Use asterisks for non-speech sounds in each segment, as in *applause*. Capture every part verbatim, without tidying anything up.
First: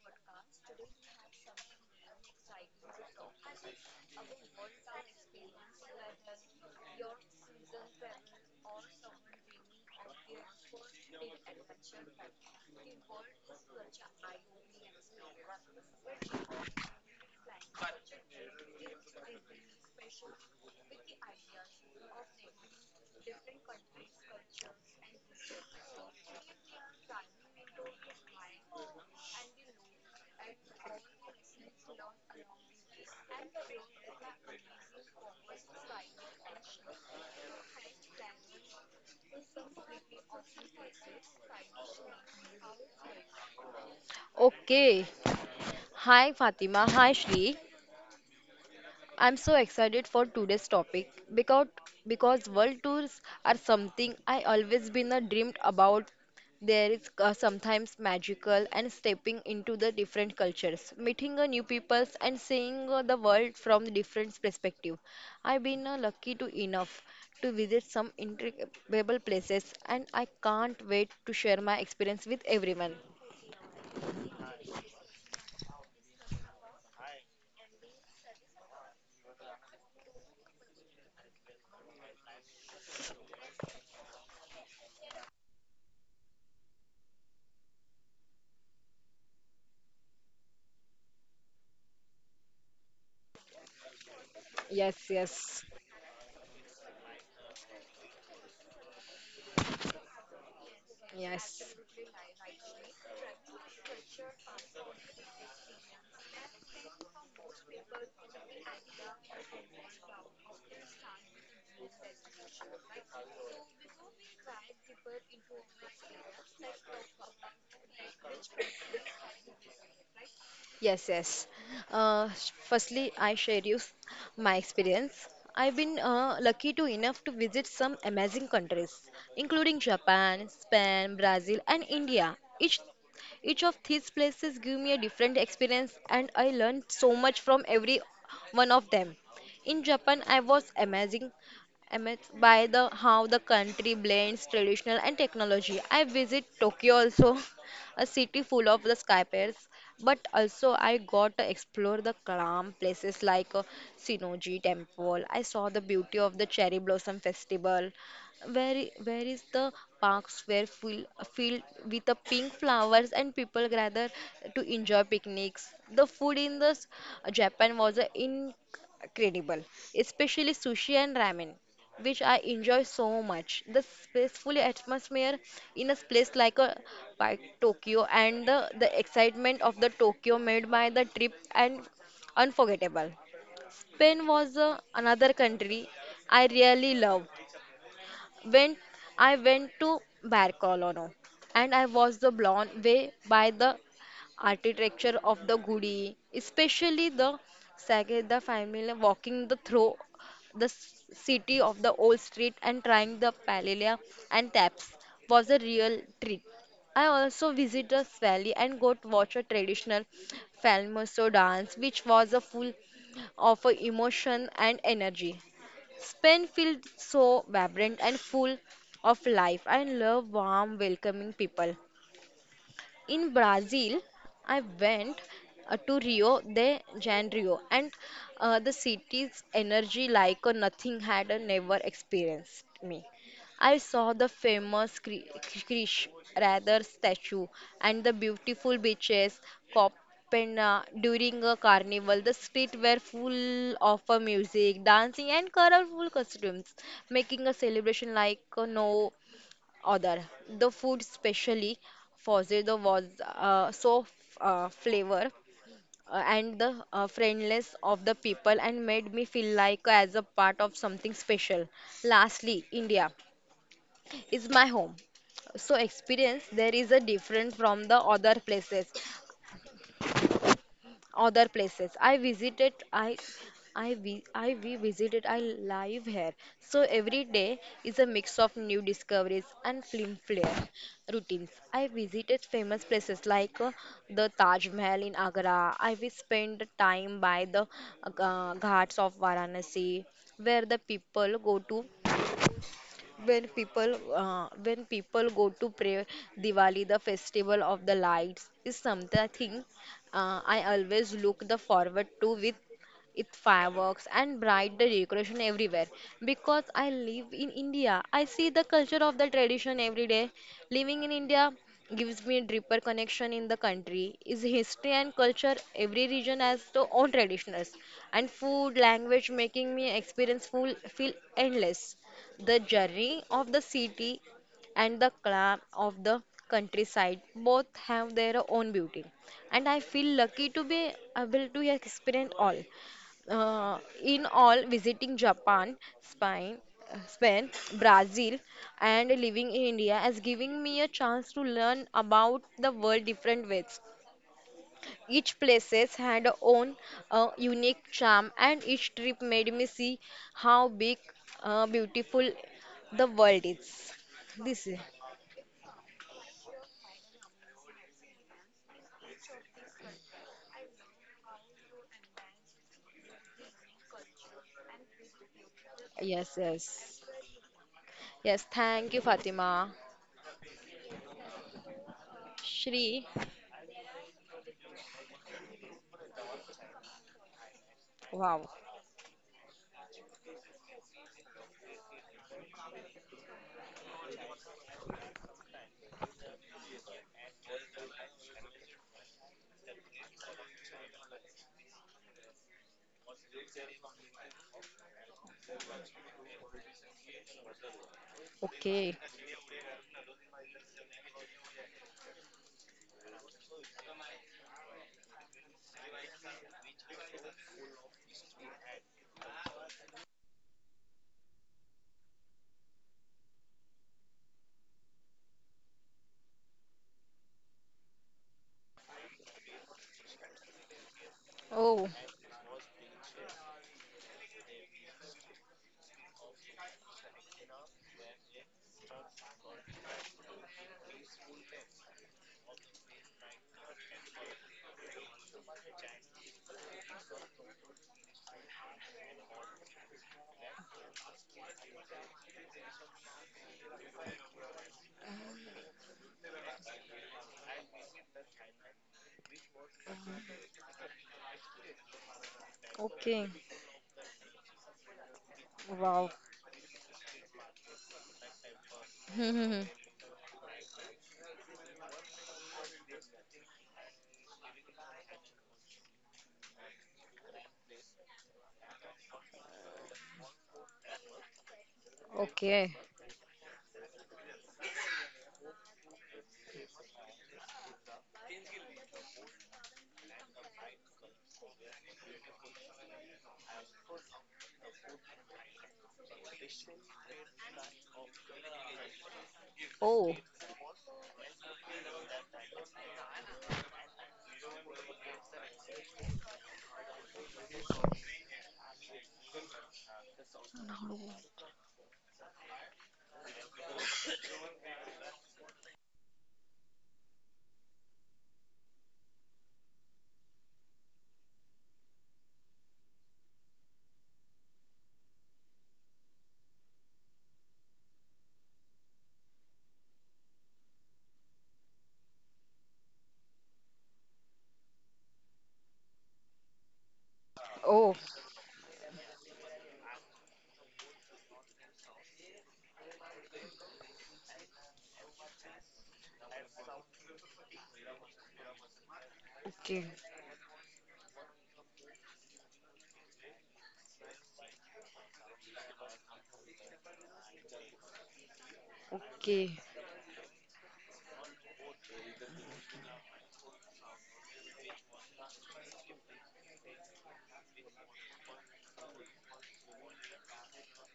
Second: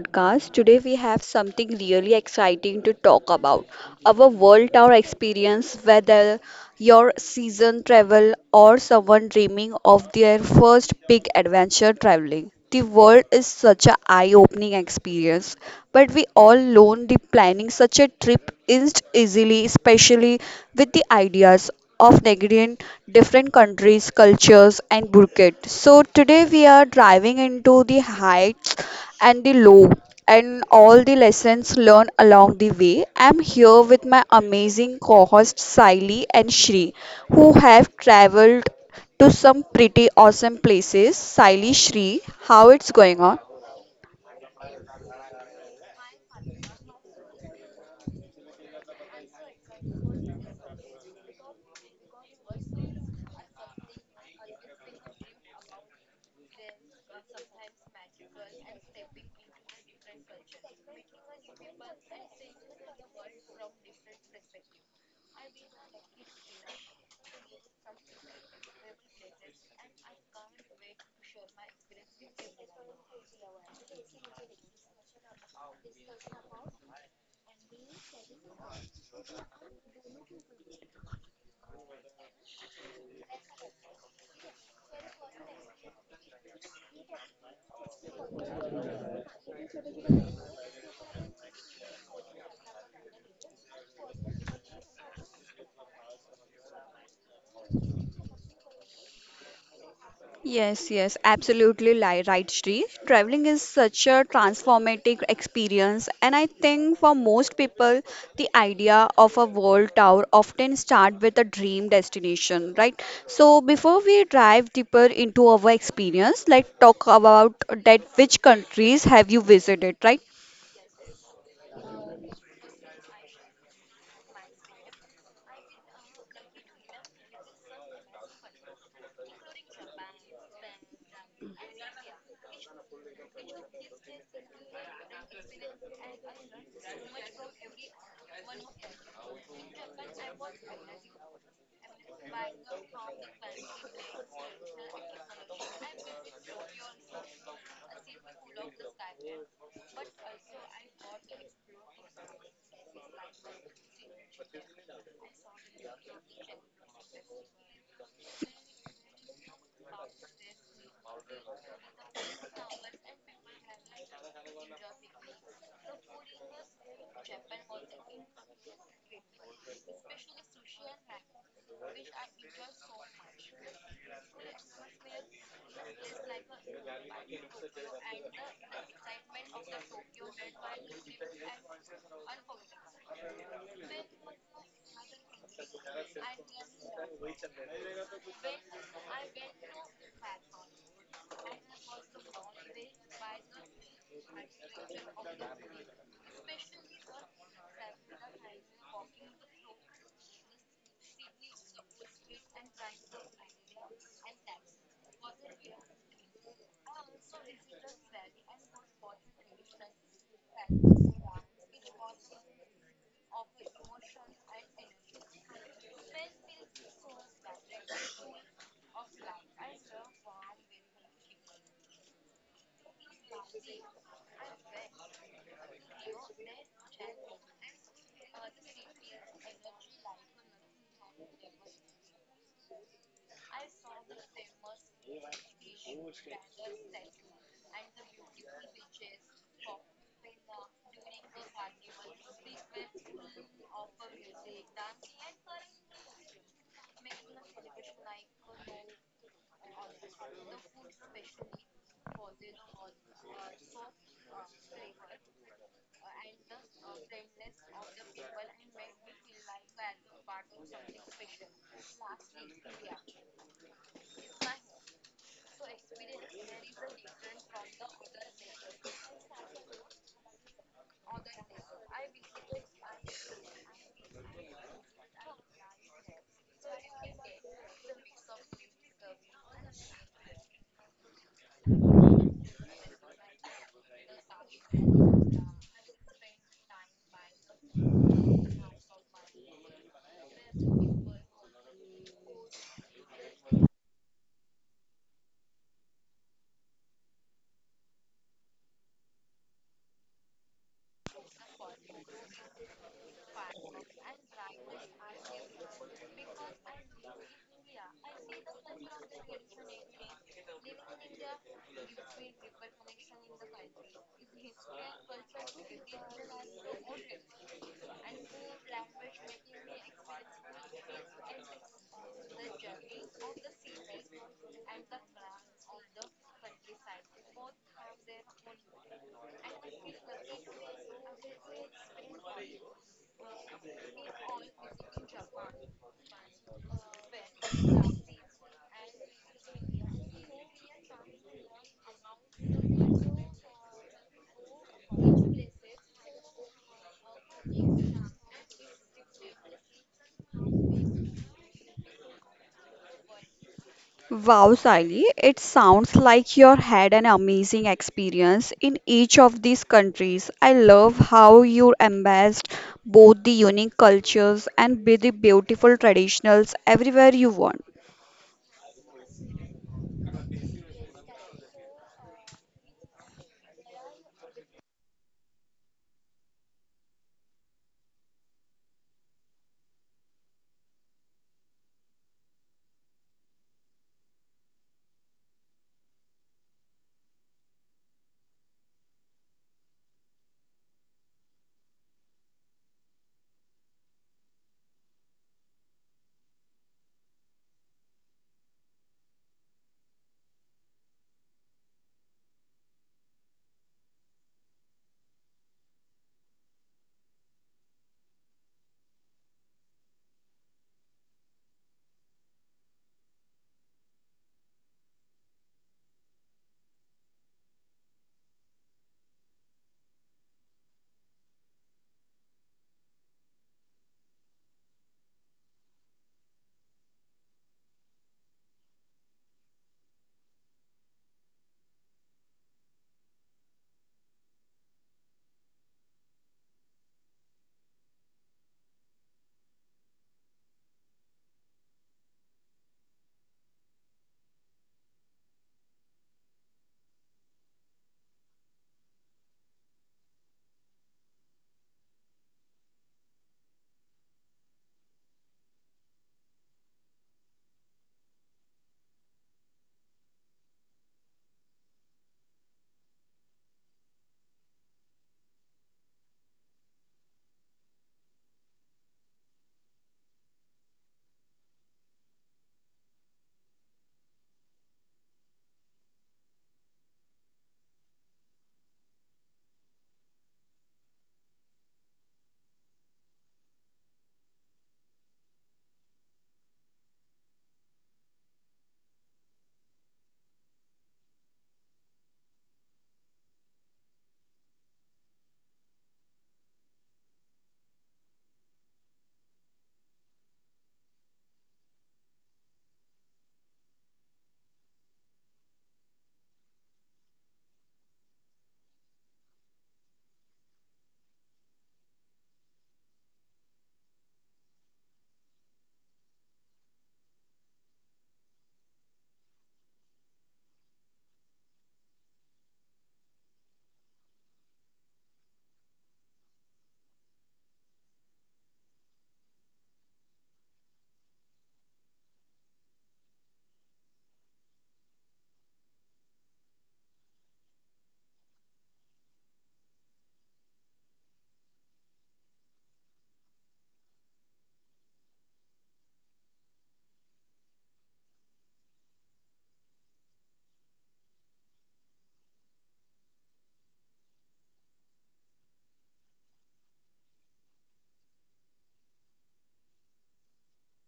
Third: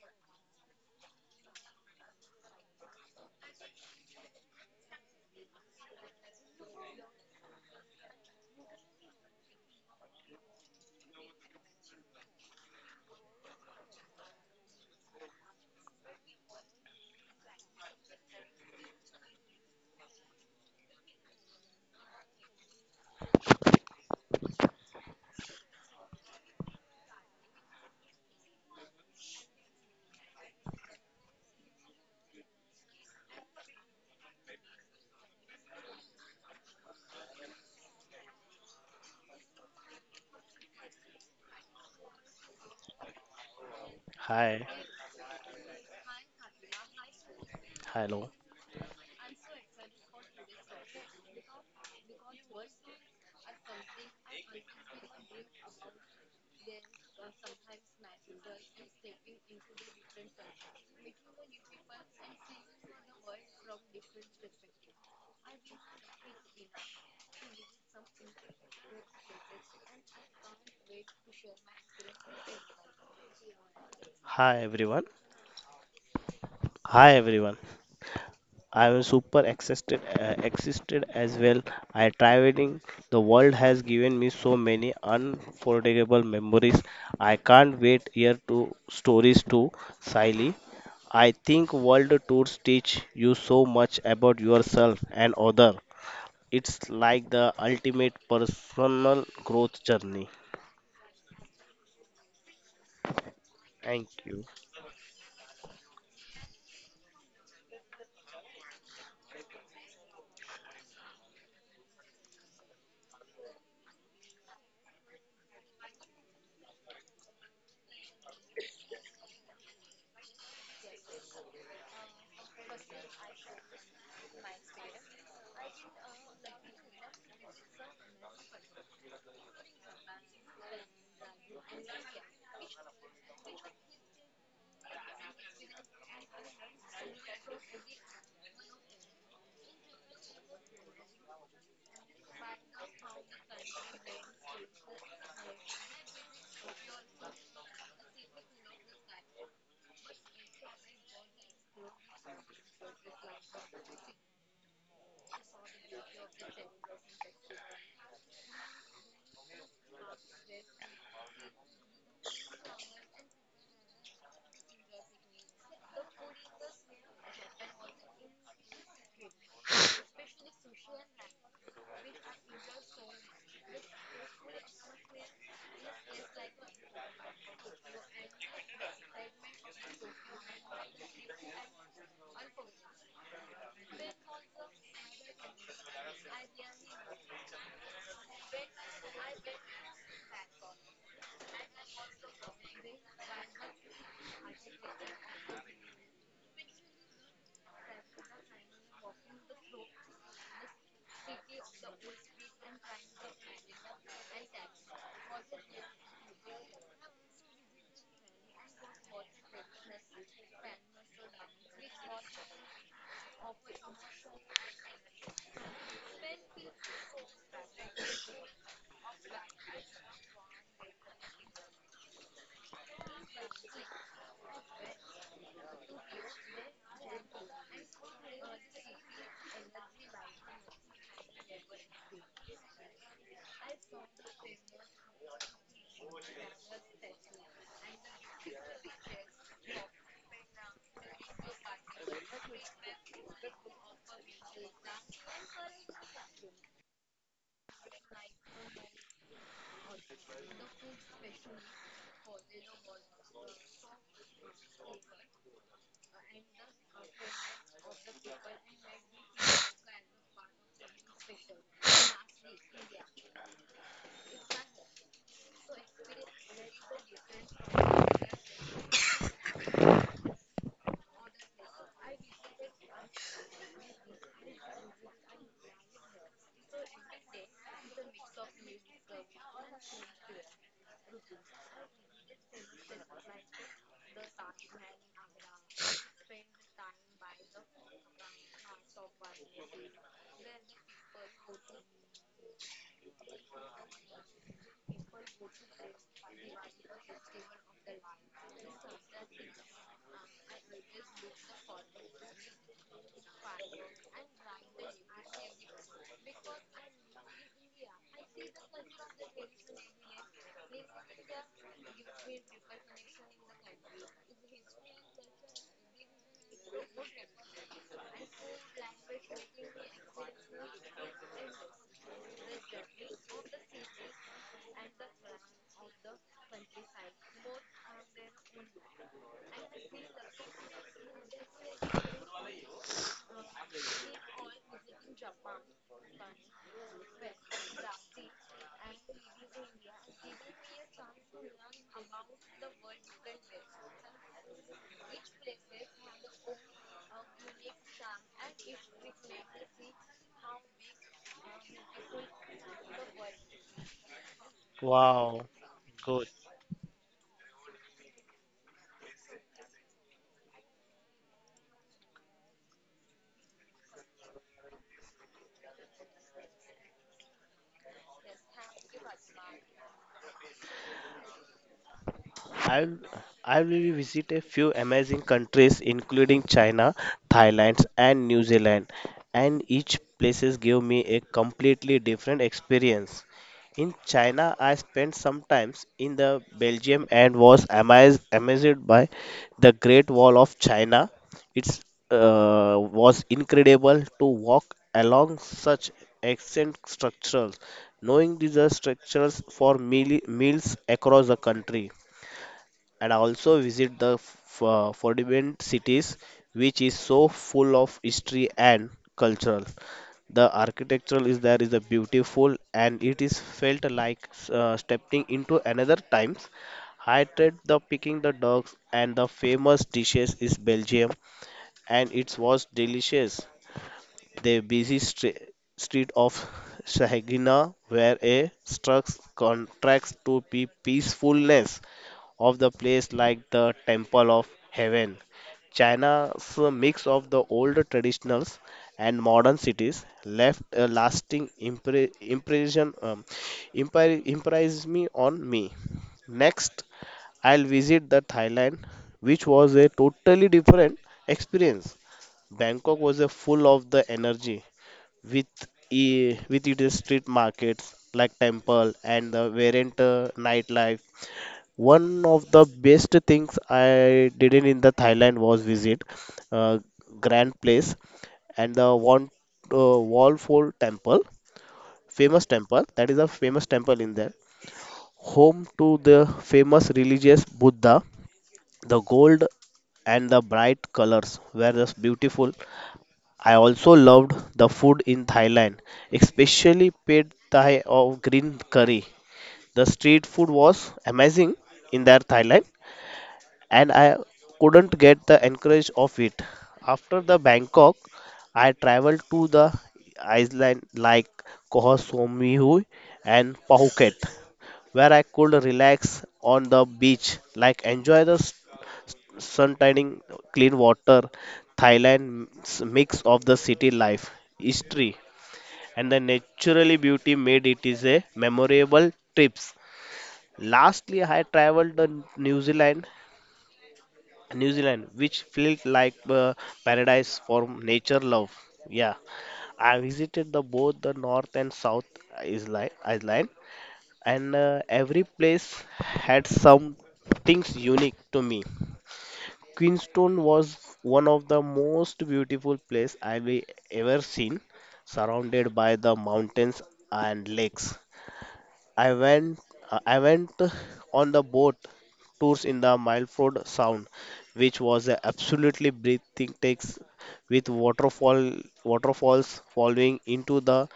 podcast. Today we have something really exciting to talk about, our world tour experience, whether your season travel or someone dreaming of their first big adventure traveling. The world is such an eye opening experience, but we all learn the planning such a trip isn't easily, especially with the ideas of Nigerian different countries, cultures, and Burkett. So today we are driving into the heights and the low and all the lessons learned along the way. I'm here with my amazing co-hosts Siley and Shri, who have traveled to some pretty awesome places. Siley, Shri, how it's going on? Hi, Okay. Hi Fatima. Hi Shri. hello, I'm so excited for today's topic because because world tours are something I always been a dreamed about. There is uh, sometimes magical and stepping into the different cultures, meeting a new peoples and seeing uh, the world from different perspective. I've been uh, lucky to enough to visit some incredible places and I can't wait to share my experience with everyone. hi everyone, hi everyone. I am super excited, uh, excited as well. I traveling. The world has given me so many unforgettable memories. I can't wait here to stories to Siley. I think world tours teach you so much about Yes, yourself and yes, other. It's like the ultimate personal growth journey. Yes, yes, yes. absolutely li- right, Shri. Traveling is Thank such a you. transformative experience, and I think for most people, the idea of a world tour often start with a dream destination, right? So before we dive deeper into our experience, let's talk about that, which countries have you visited, right? Yes, yes. Uh, sh- firstly, I share you s- my experience. I've been uh, lucky to enough to visit some amazing countries, including Japan, Spain, Brazil, and India. Each each of these places give me a different experience, and I learned so much from every one of them. In Japan, I was amazing amazed by the how the country blends traditional and technology. I visit Tokyo also *laughs* a city full of the skyscrapers, but also I got to explore the calm places like uh, Sinoji Temple. I saw the beauty of the cherry blossom festival. Where where is the parks were full filled with the pink flowers and people gather to enjoy picnics. The food in the s- Japan was uh, incredible, especially sushi and ramen which I enjoy so much. The peaceful atmosphere in a place like a like Tokyo and the, the excitement of the Tokyo made by the trip and unforgettable. Spain was uh, another country I really love when I went to Barcelona and I was the blown away by the architecture of the Gudi, especially the Sagrada Familia walking the through the s- city of the old street and trying the paella and taps was a real treat. I also visited the valley and got watch a traditional Falmaso dance, which was a full of a emotion and energy. Spain feels so vibrant and full of life. I love warm, welcoming people in Brazil, I went uh, to Rio de Janeiro, and uh, the city's energy like uh, nothing had uh, never experienced me. I saw the famous Cri- Crish rather statue and the beautiful beaches, Copena during a carnival. The streets were full of uh, music, dancing, and colorful costumes, making a celebration like uh, no other. The food, specially fozdo, was uh, so f- uh, flavor uh, and the uh, friendliness of the people and made me feel like as a part of something special. Lastly, India is my home so experience there is a different from the other places other places I visited I I we, I we visited I live here so every day is a mix of new discoveries and film flair routines I visited famous places like uh, the Taj Mahal in Agra I will spend time by the uh, ghats of Varanasi where the people go to when people uh, when people go to pray Diwali, the festival of the lights is something uh, I always look the forward to with it fireworks and bright the decoration everywhere because I live in India. I see the culture of the tradition every day. Living in India gives me deeper connection in the country. Is history and culture every region has their own traditions and food language making me experience full feel endless the journey of the city and the clam of the countryside both have their own beauty, and I feel lucky to be able to experience all. Uh, in all, visiting Japan, Spain, Spain, Brazil, and living in India has given me a chance to learn about the world different ways. Each places had own uh, unique charm, and each trip made me see how big, uh, beautiful the world is. Wow, This is Sally, it Wow, sounds good. like you had an amazing experience in each of these countries. I love how you embraced both the unique cultures and be the beautiful yes, traditionals yes, everywhere you went. yes. Thank you, Fatima. I Shri, I will visit a few amazing countries including China, Thailand and New wow. Zealand, and each places give me a completely different experience. In China I spent some times in the Belgium and was amazed amazed by the Great Wall of China. It's uh, was incredible to walk along such ancient structures, knowing these are Okay. structures for meal, meals across the country, and also visit the f- uh, forbidden cities, which is so full of history and cultural, the architectural is there is a beautiful, and it is felt like uh, stepping into another times. I tried the picking the dogs and the famous dishes is belgium, Oh, and it was delicious. The busy stre- street of Shahagina where a struck contracts to be peacefulness of the place like the Temple of Heaven. China's mix of the old traditionals and modern cities left a lasting impre- impression, um, impri- impress me on me. Next, I'll visit the Thailand, which was a totally different experience. Bangkok was a okay. full of the energy with Wow. *laughs* e- with its street markets like temple and the Hmm. variant uh, nightlife. One of the best things I did in in the Thailand was visit uh, Grand Place and the one uh, Wall Phol Temple, famous Okay. temple. That is a famous temple in there, home to the famous religious Buddha. The gold and the bright colors were just beautiful. I also loved the food in Thailand, especially pad thai of green curry. The Oh, street food was amazing in their Thailand, and I couldn't get the encourage of it. After the Bangkok, I traveled to the island like Koh Samui and Phuket, where I could relax on the beach, like enjoy the s- sun tanning, clean water. Thailand's mix of the city life, history, and the naturally beauty made it is a memorable trips. Lastly, I traveled to New Zealand New Zealand, which felt like uh, paradise for oh. nature love. Yeah, I visited the both the North and South Island, Island, and uh, every place had some things unique to me. Okay. Queenstown was one of the most beautiful place I've ever seen, surrounded by the mountains and lakes. I Okay. went I went on the boat tours in the Milford Sound, which was a absolutely breathtaking takes with waterfall waterfalls falling into the.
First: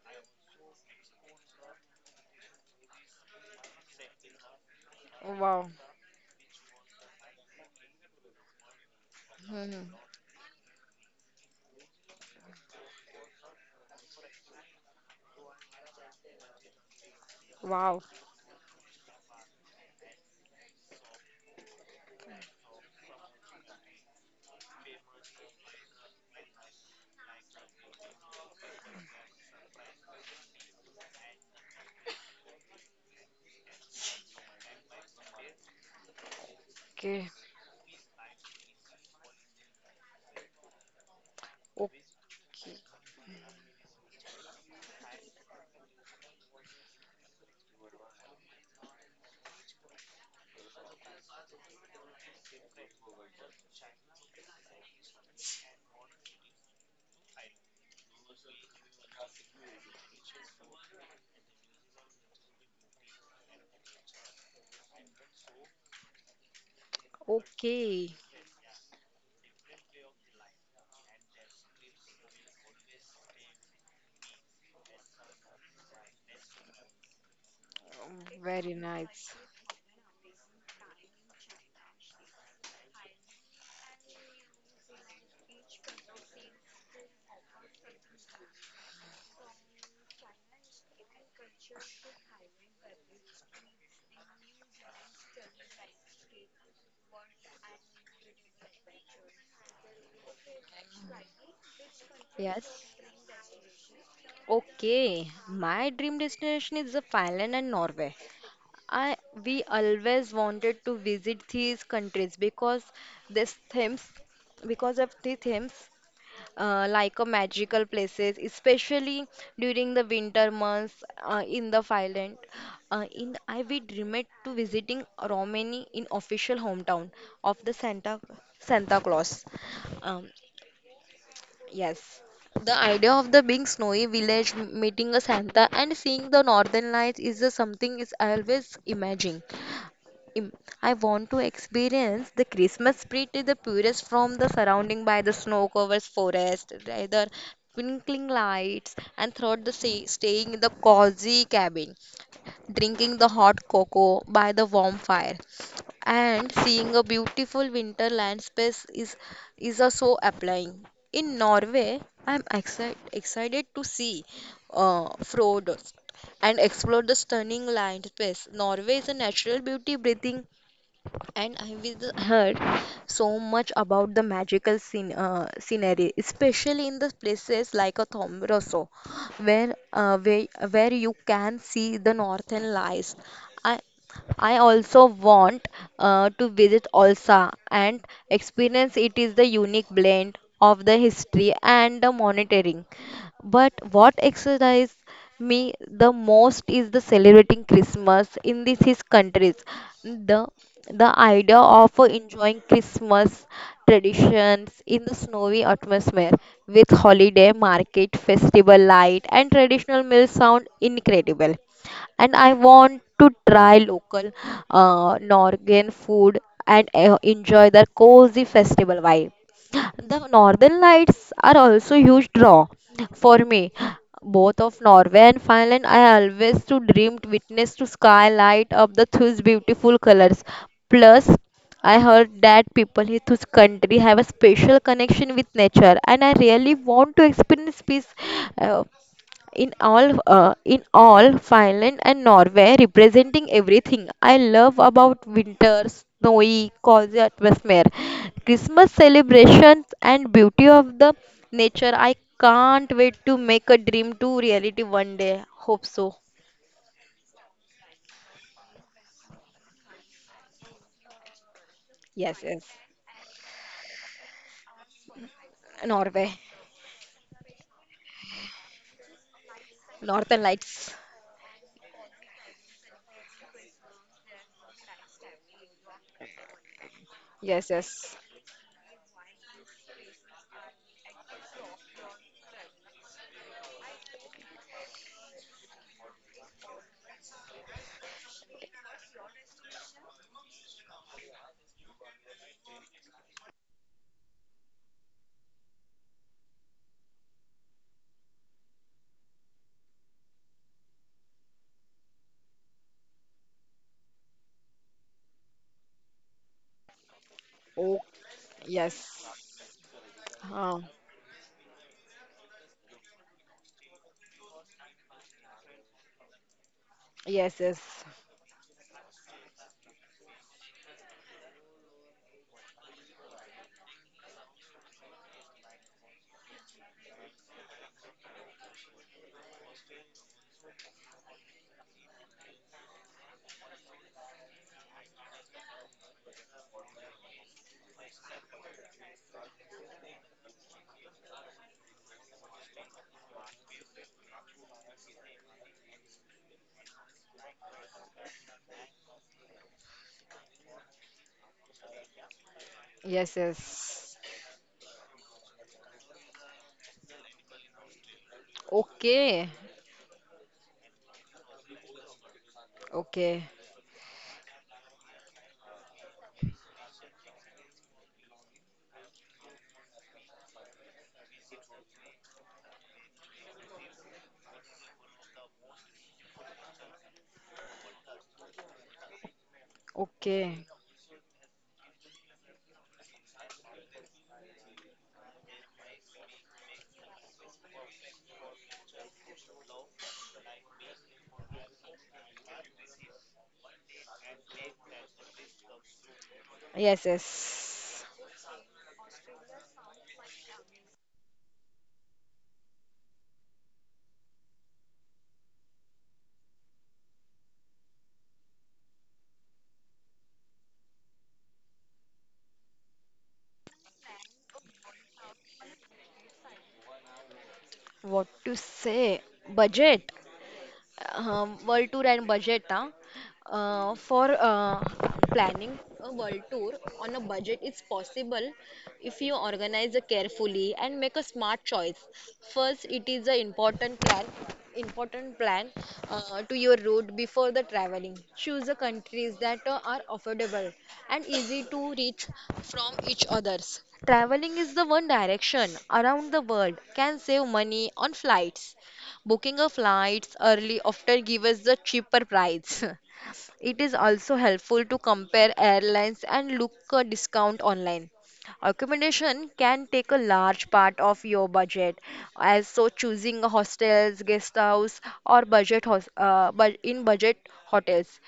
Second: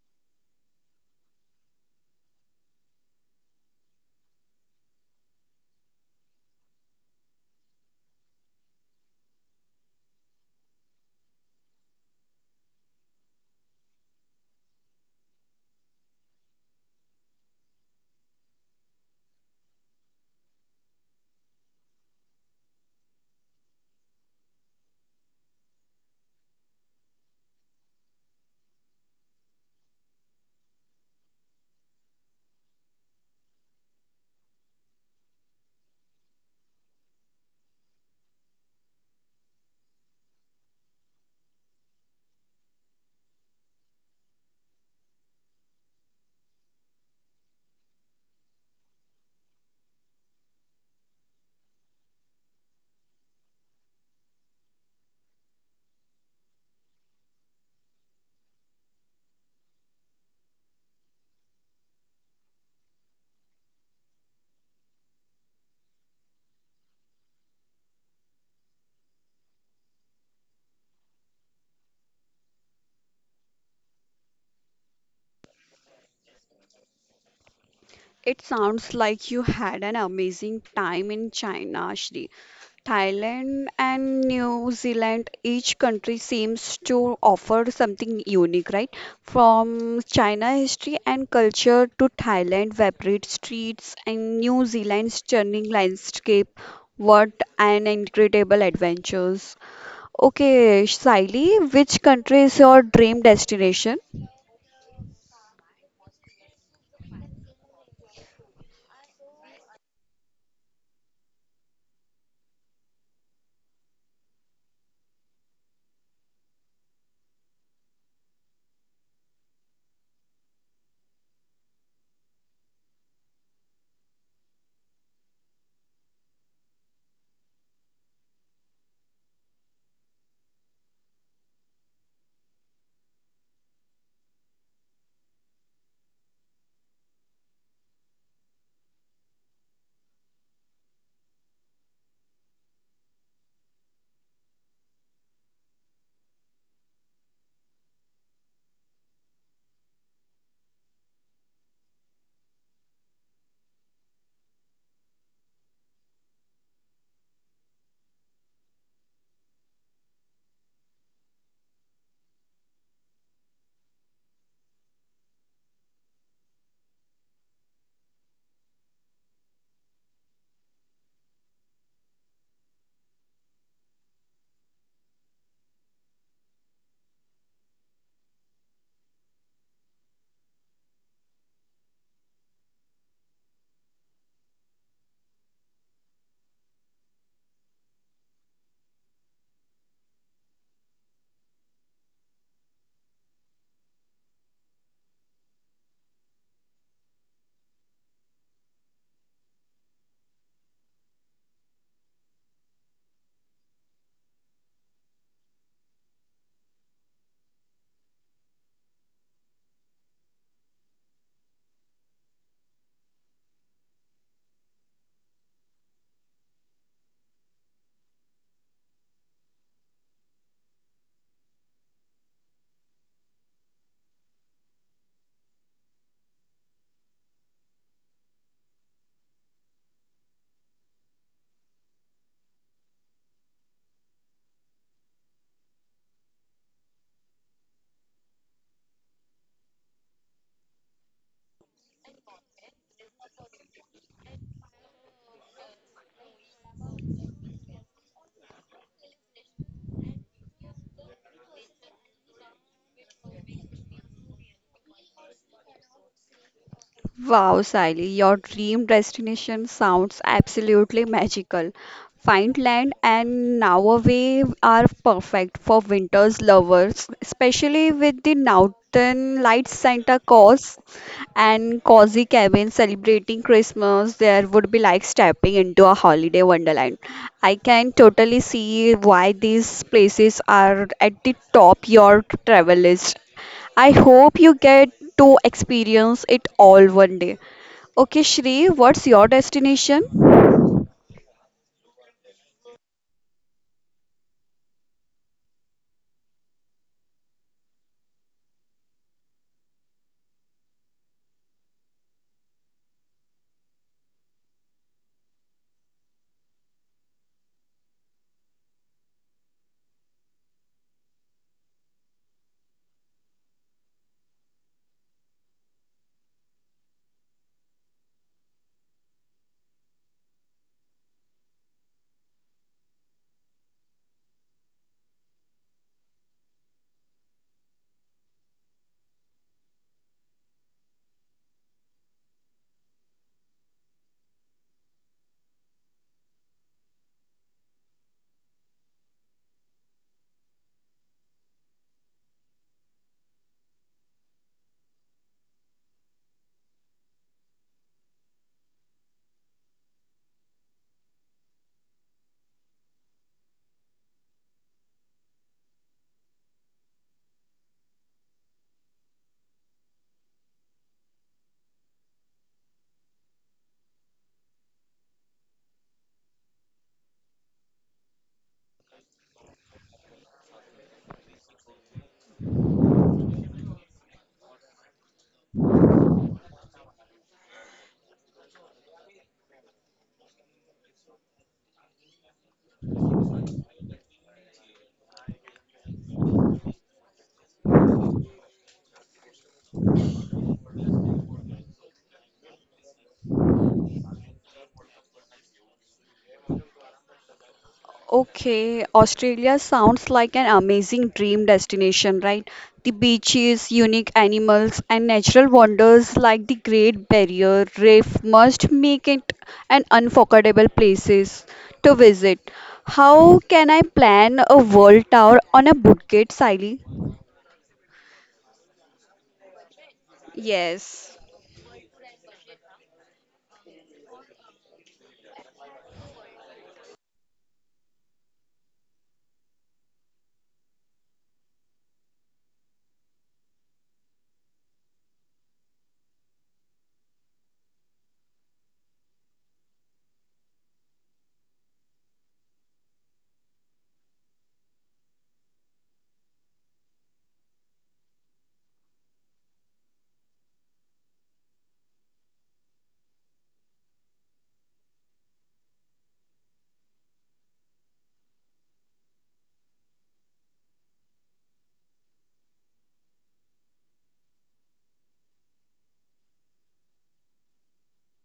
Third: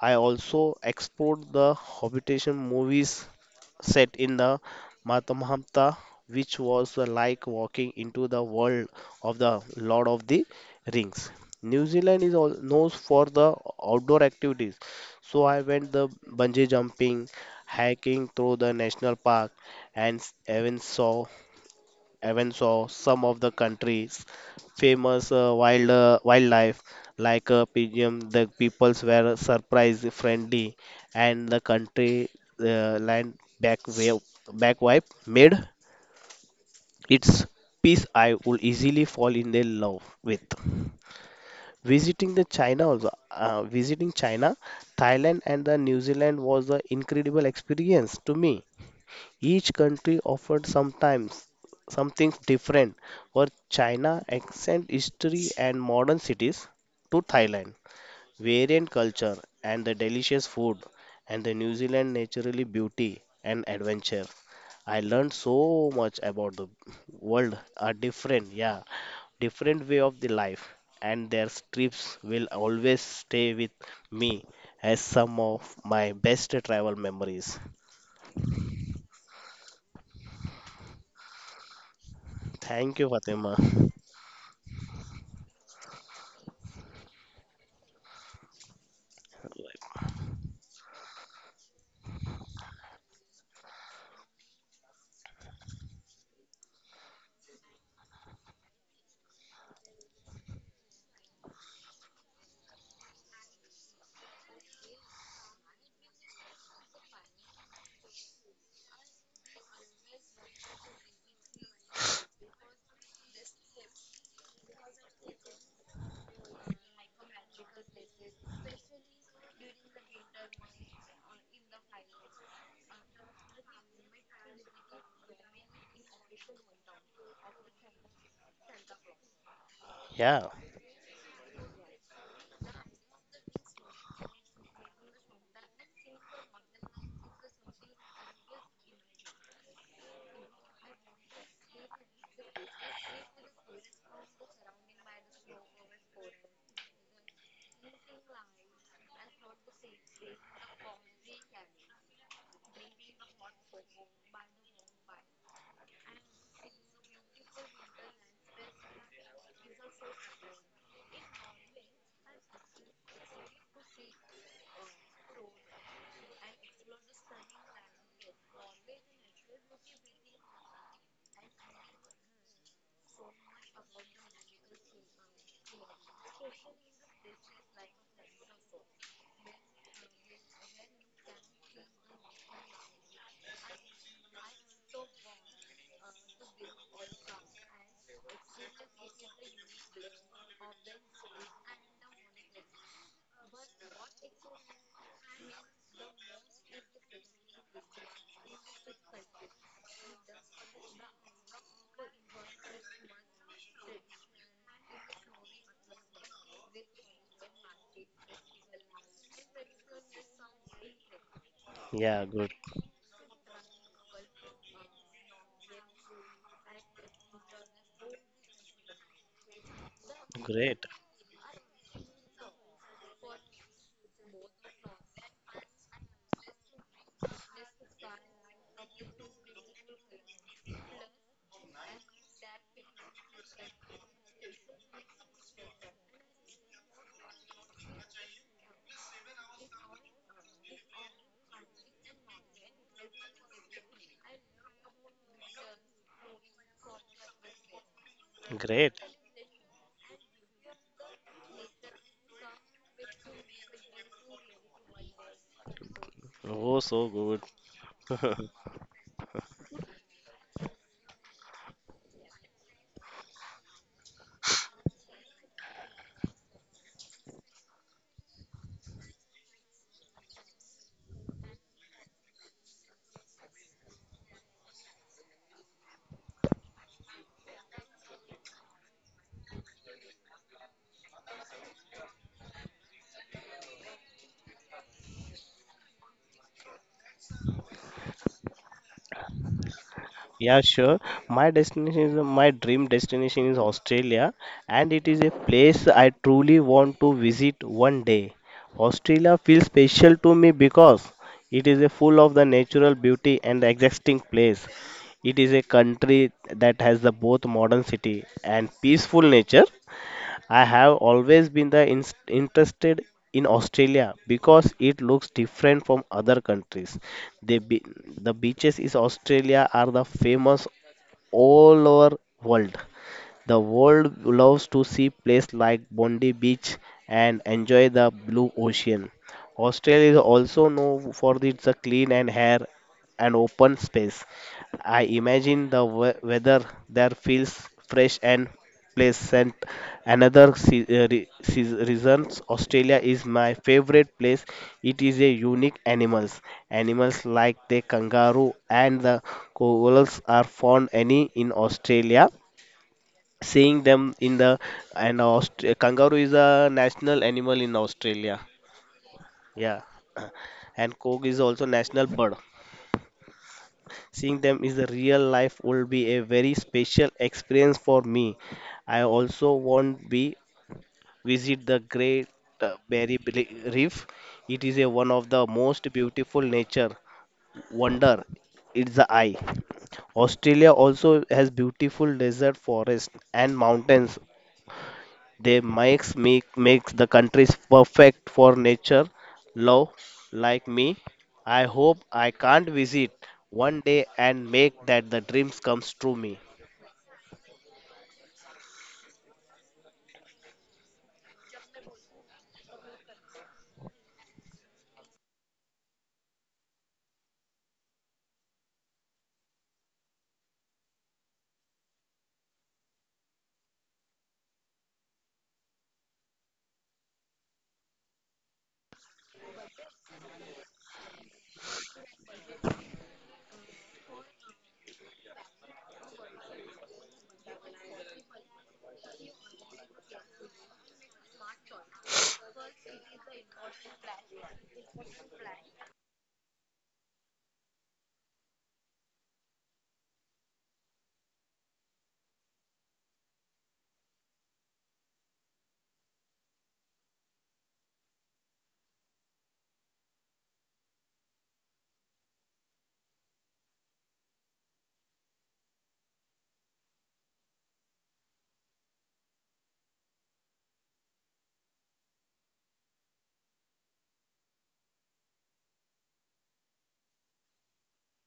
I also explored the habitation movies set in the Wow. Matamhamta, which was uh, like walking into the world of *laughs* the Hmm. Lord of the Rings. New Zealand is all known for the outdoor activities, so I went the bungee jumping, Wow. hiking through the national park, and s- even saw even saw some of the country's famous uh, wild uh, wildlife like uh, pigeon. The peoples were surprise friendly, and the country uh, land back wave back wipe made Okay. its peace. I would easily fall in their love with O- visiting the china, also uh, visiting china, thailand and the new zealand was an incredible experience to me. Each country offered sometimes something different. For China, ancient history and modern cities. To Thailand, variant culture and the delicious food. And the New Zealand, naturally beauty and adventure. I learned so much about the world. A Okay. different, yeah, different way of the life. And their trips will always stay with me as some of my best travel memories. It Very sounds like nice. you had an amazing time in China, Shri. Thank you, Fatima. Thailand and New Zealand, each country seems to offer something unique, right? *laughs* From China history and culture to Thailand vibrant streets and New Zealand's stunning landscape. What an incredible adventures. Okay, Saili, which country is your Yes. dream destination? Okay, my dream destination is the Finland and Norway. I we always wanted to visit these countries because these themes, because of the themes, uh, like a magical places, especially during the winter months uh, in the Finland. Uh, in I we dreamed to visiting Romania in official hometown of the Santa Santa Claus. Um, Yeah, Yes. The idea of the big snowy village m- meeting a Santa and seeing the northern lights is a something is I always imagine. Im- I want to experience the Christmas spirit is the purest from the surrounding by the snow-covered forest, rather twinkling lights, and throughout the stay, staying in the cozy cabin, drinking the hot cocoa by the warm fire and seeing a beautiful winter landscape is is also applying. In Norway, I'm excited excited to see uh, Frodo and explore the stunning landscape. Norway is a natural beauty breathing and I will heard so much about the magical scene, uh, scenery, especially in the places like a Thombroso, where uh, where where you can see the northern lights. I I also want uh, to visit Olsa and experience it is the unique blend of the history and the monitoring. But what exercise me the most is the celebrating Christmas in this his countries. The the idea of enjoying Christmas traditions in the snowy atmosphere with holiday market, festival light, and traditional meals sound incredible yeah, and I good, want to try local uh, Norwegian food and uh, enjoy the cozy festival vibe. The northern great, lights are also huge draw for me. Both of Norway and Finland, I always to dream witness to sky light up the those beautiful colors. Plus, I heard that people in this country have a special connection with nature, and I really want to experience peace, uh, in all uh, in all Finland and Norway representing everything I love about winter snowy cozy atmosphere Christmas great. celebrations and beauty of the nature I can't wait to make a dream to reality one day hope so. Oh, so good. Wow, Sally, your *laughs* dream destination sounds absolutely magical. Yes, yes. Fineland and Norway are perfect for Norway winters lovers, especially with the Northern Lights Santa Northern Claus Lights and cozy cabin celebrating Christmas, there would be like stepping into a holiday wonderland. I Yes, can yes. totally see why these places are at the top your travel list. I hope you get to experience it all one day. Okay, Shri, what's your destination? Yeah, sure. My destination is my dream destination is Australia, and it is a place I truly want to visit one day. Australia feels special to me because it is a full of the natural beauty and existing place. It is a country that has the both modern Oh, city and yes. peaceful nature. I Uh, have always been the in- interested in Australia because it looks different from other countries. yes, The yes. be- the beaches in Australia are the famous all over world. The world loves to see places like Bondi Beach and enjoy the blue ocean. Australia is also known for its clean and air and open space. I imagine the we- weather there feels fresh and pleasant. Another se- uh, re- se- reasons Australia is my favorite place. It is a unique animals. Animals like the kangaroo and the koalas are found any in Australia, Yes, seeing yes. them in the, and Aust- kangaroo is a national animal in Australia. Okay. Yeah, *clears throat* and cock is also national bird. Okay. Seeing them is a real life will be a very special experience for me. I also want be visit the Great uh, Barrier Bli- Reef. It is a one of the most beautiful nature wonder. It's the eye. Okay. Australia also has beautiful desert forest and mountains. They makes me makes the countries perfect for nature love like me. I hope I can't visit one day and make that the dreams comes true me. Yes, yes. Okay, Australia sounds like an amazing dream destination, right? The beaches, unique animals, and natural wonders like the Great Barrier Reef must make it an unforgettable places to visit. How can I plan a world tour on a budget, Siley? What to say? Budget. Yes. um, world tour and budget huh? uh, for uh, planning a world tour on a budget is possible if you organize it carefully and make a smart choice first it is an important plan important plan uh, to your route before the traveling choose the countries that uh, are affordable and easy to reach from each others traveling is the one direction around the world can save money on flights. Booking of flights early often gives us the cheaper price. *laughs* It is also helpful to compare airlines and look a discount online. Accommodation can take a large part of your budget, as so choosing a hostels, guest house, or budget hos- uh, bud- in budget hotels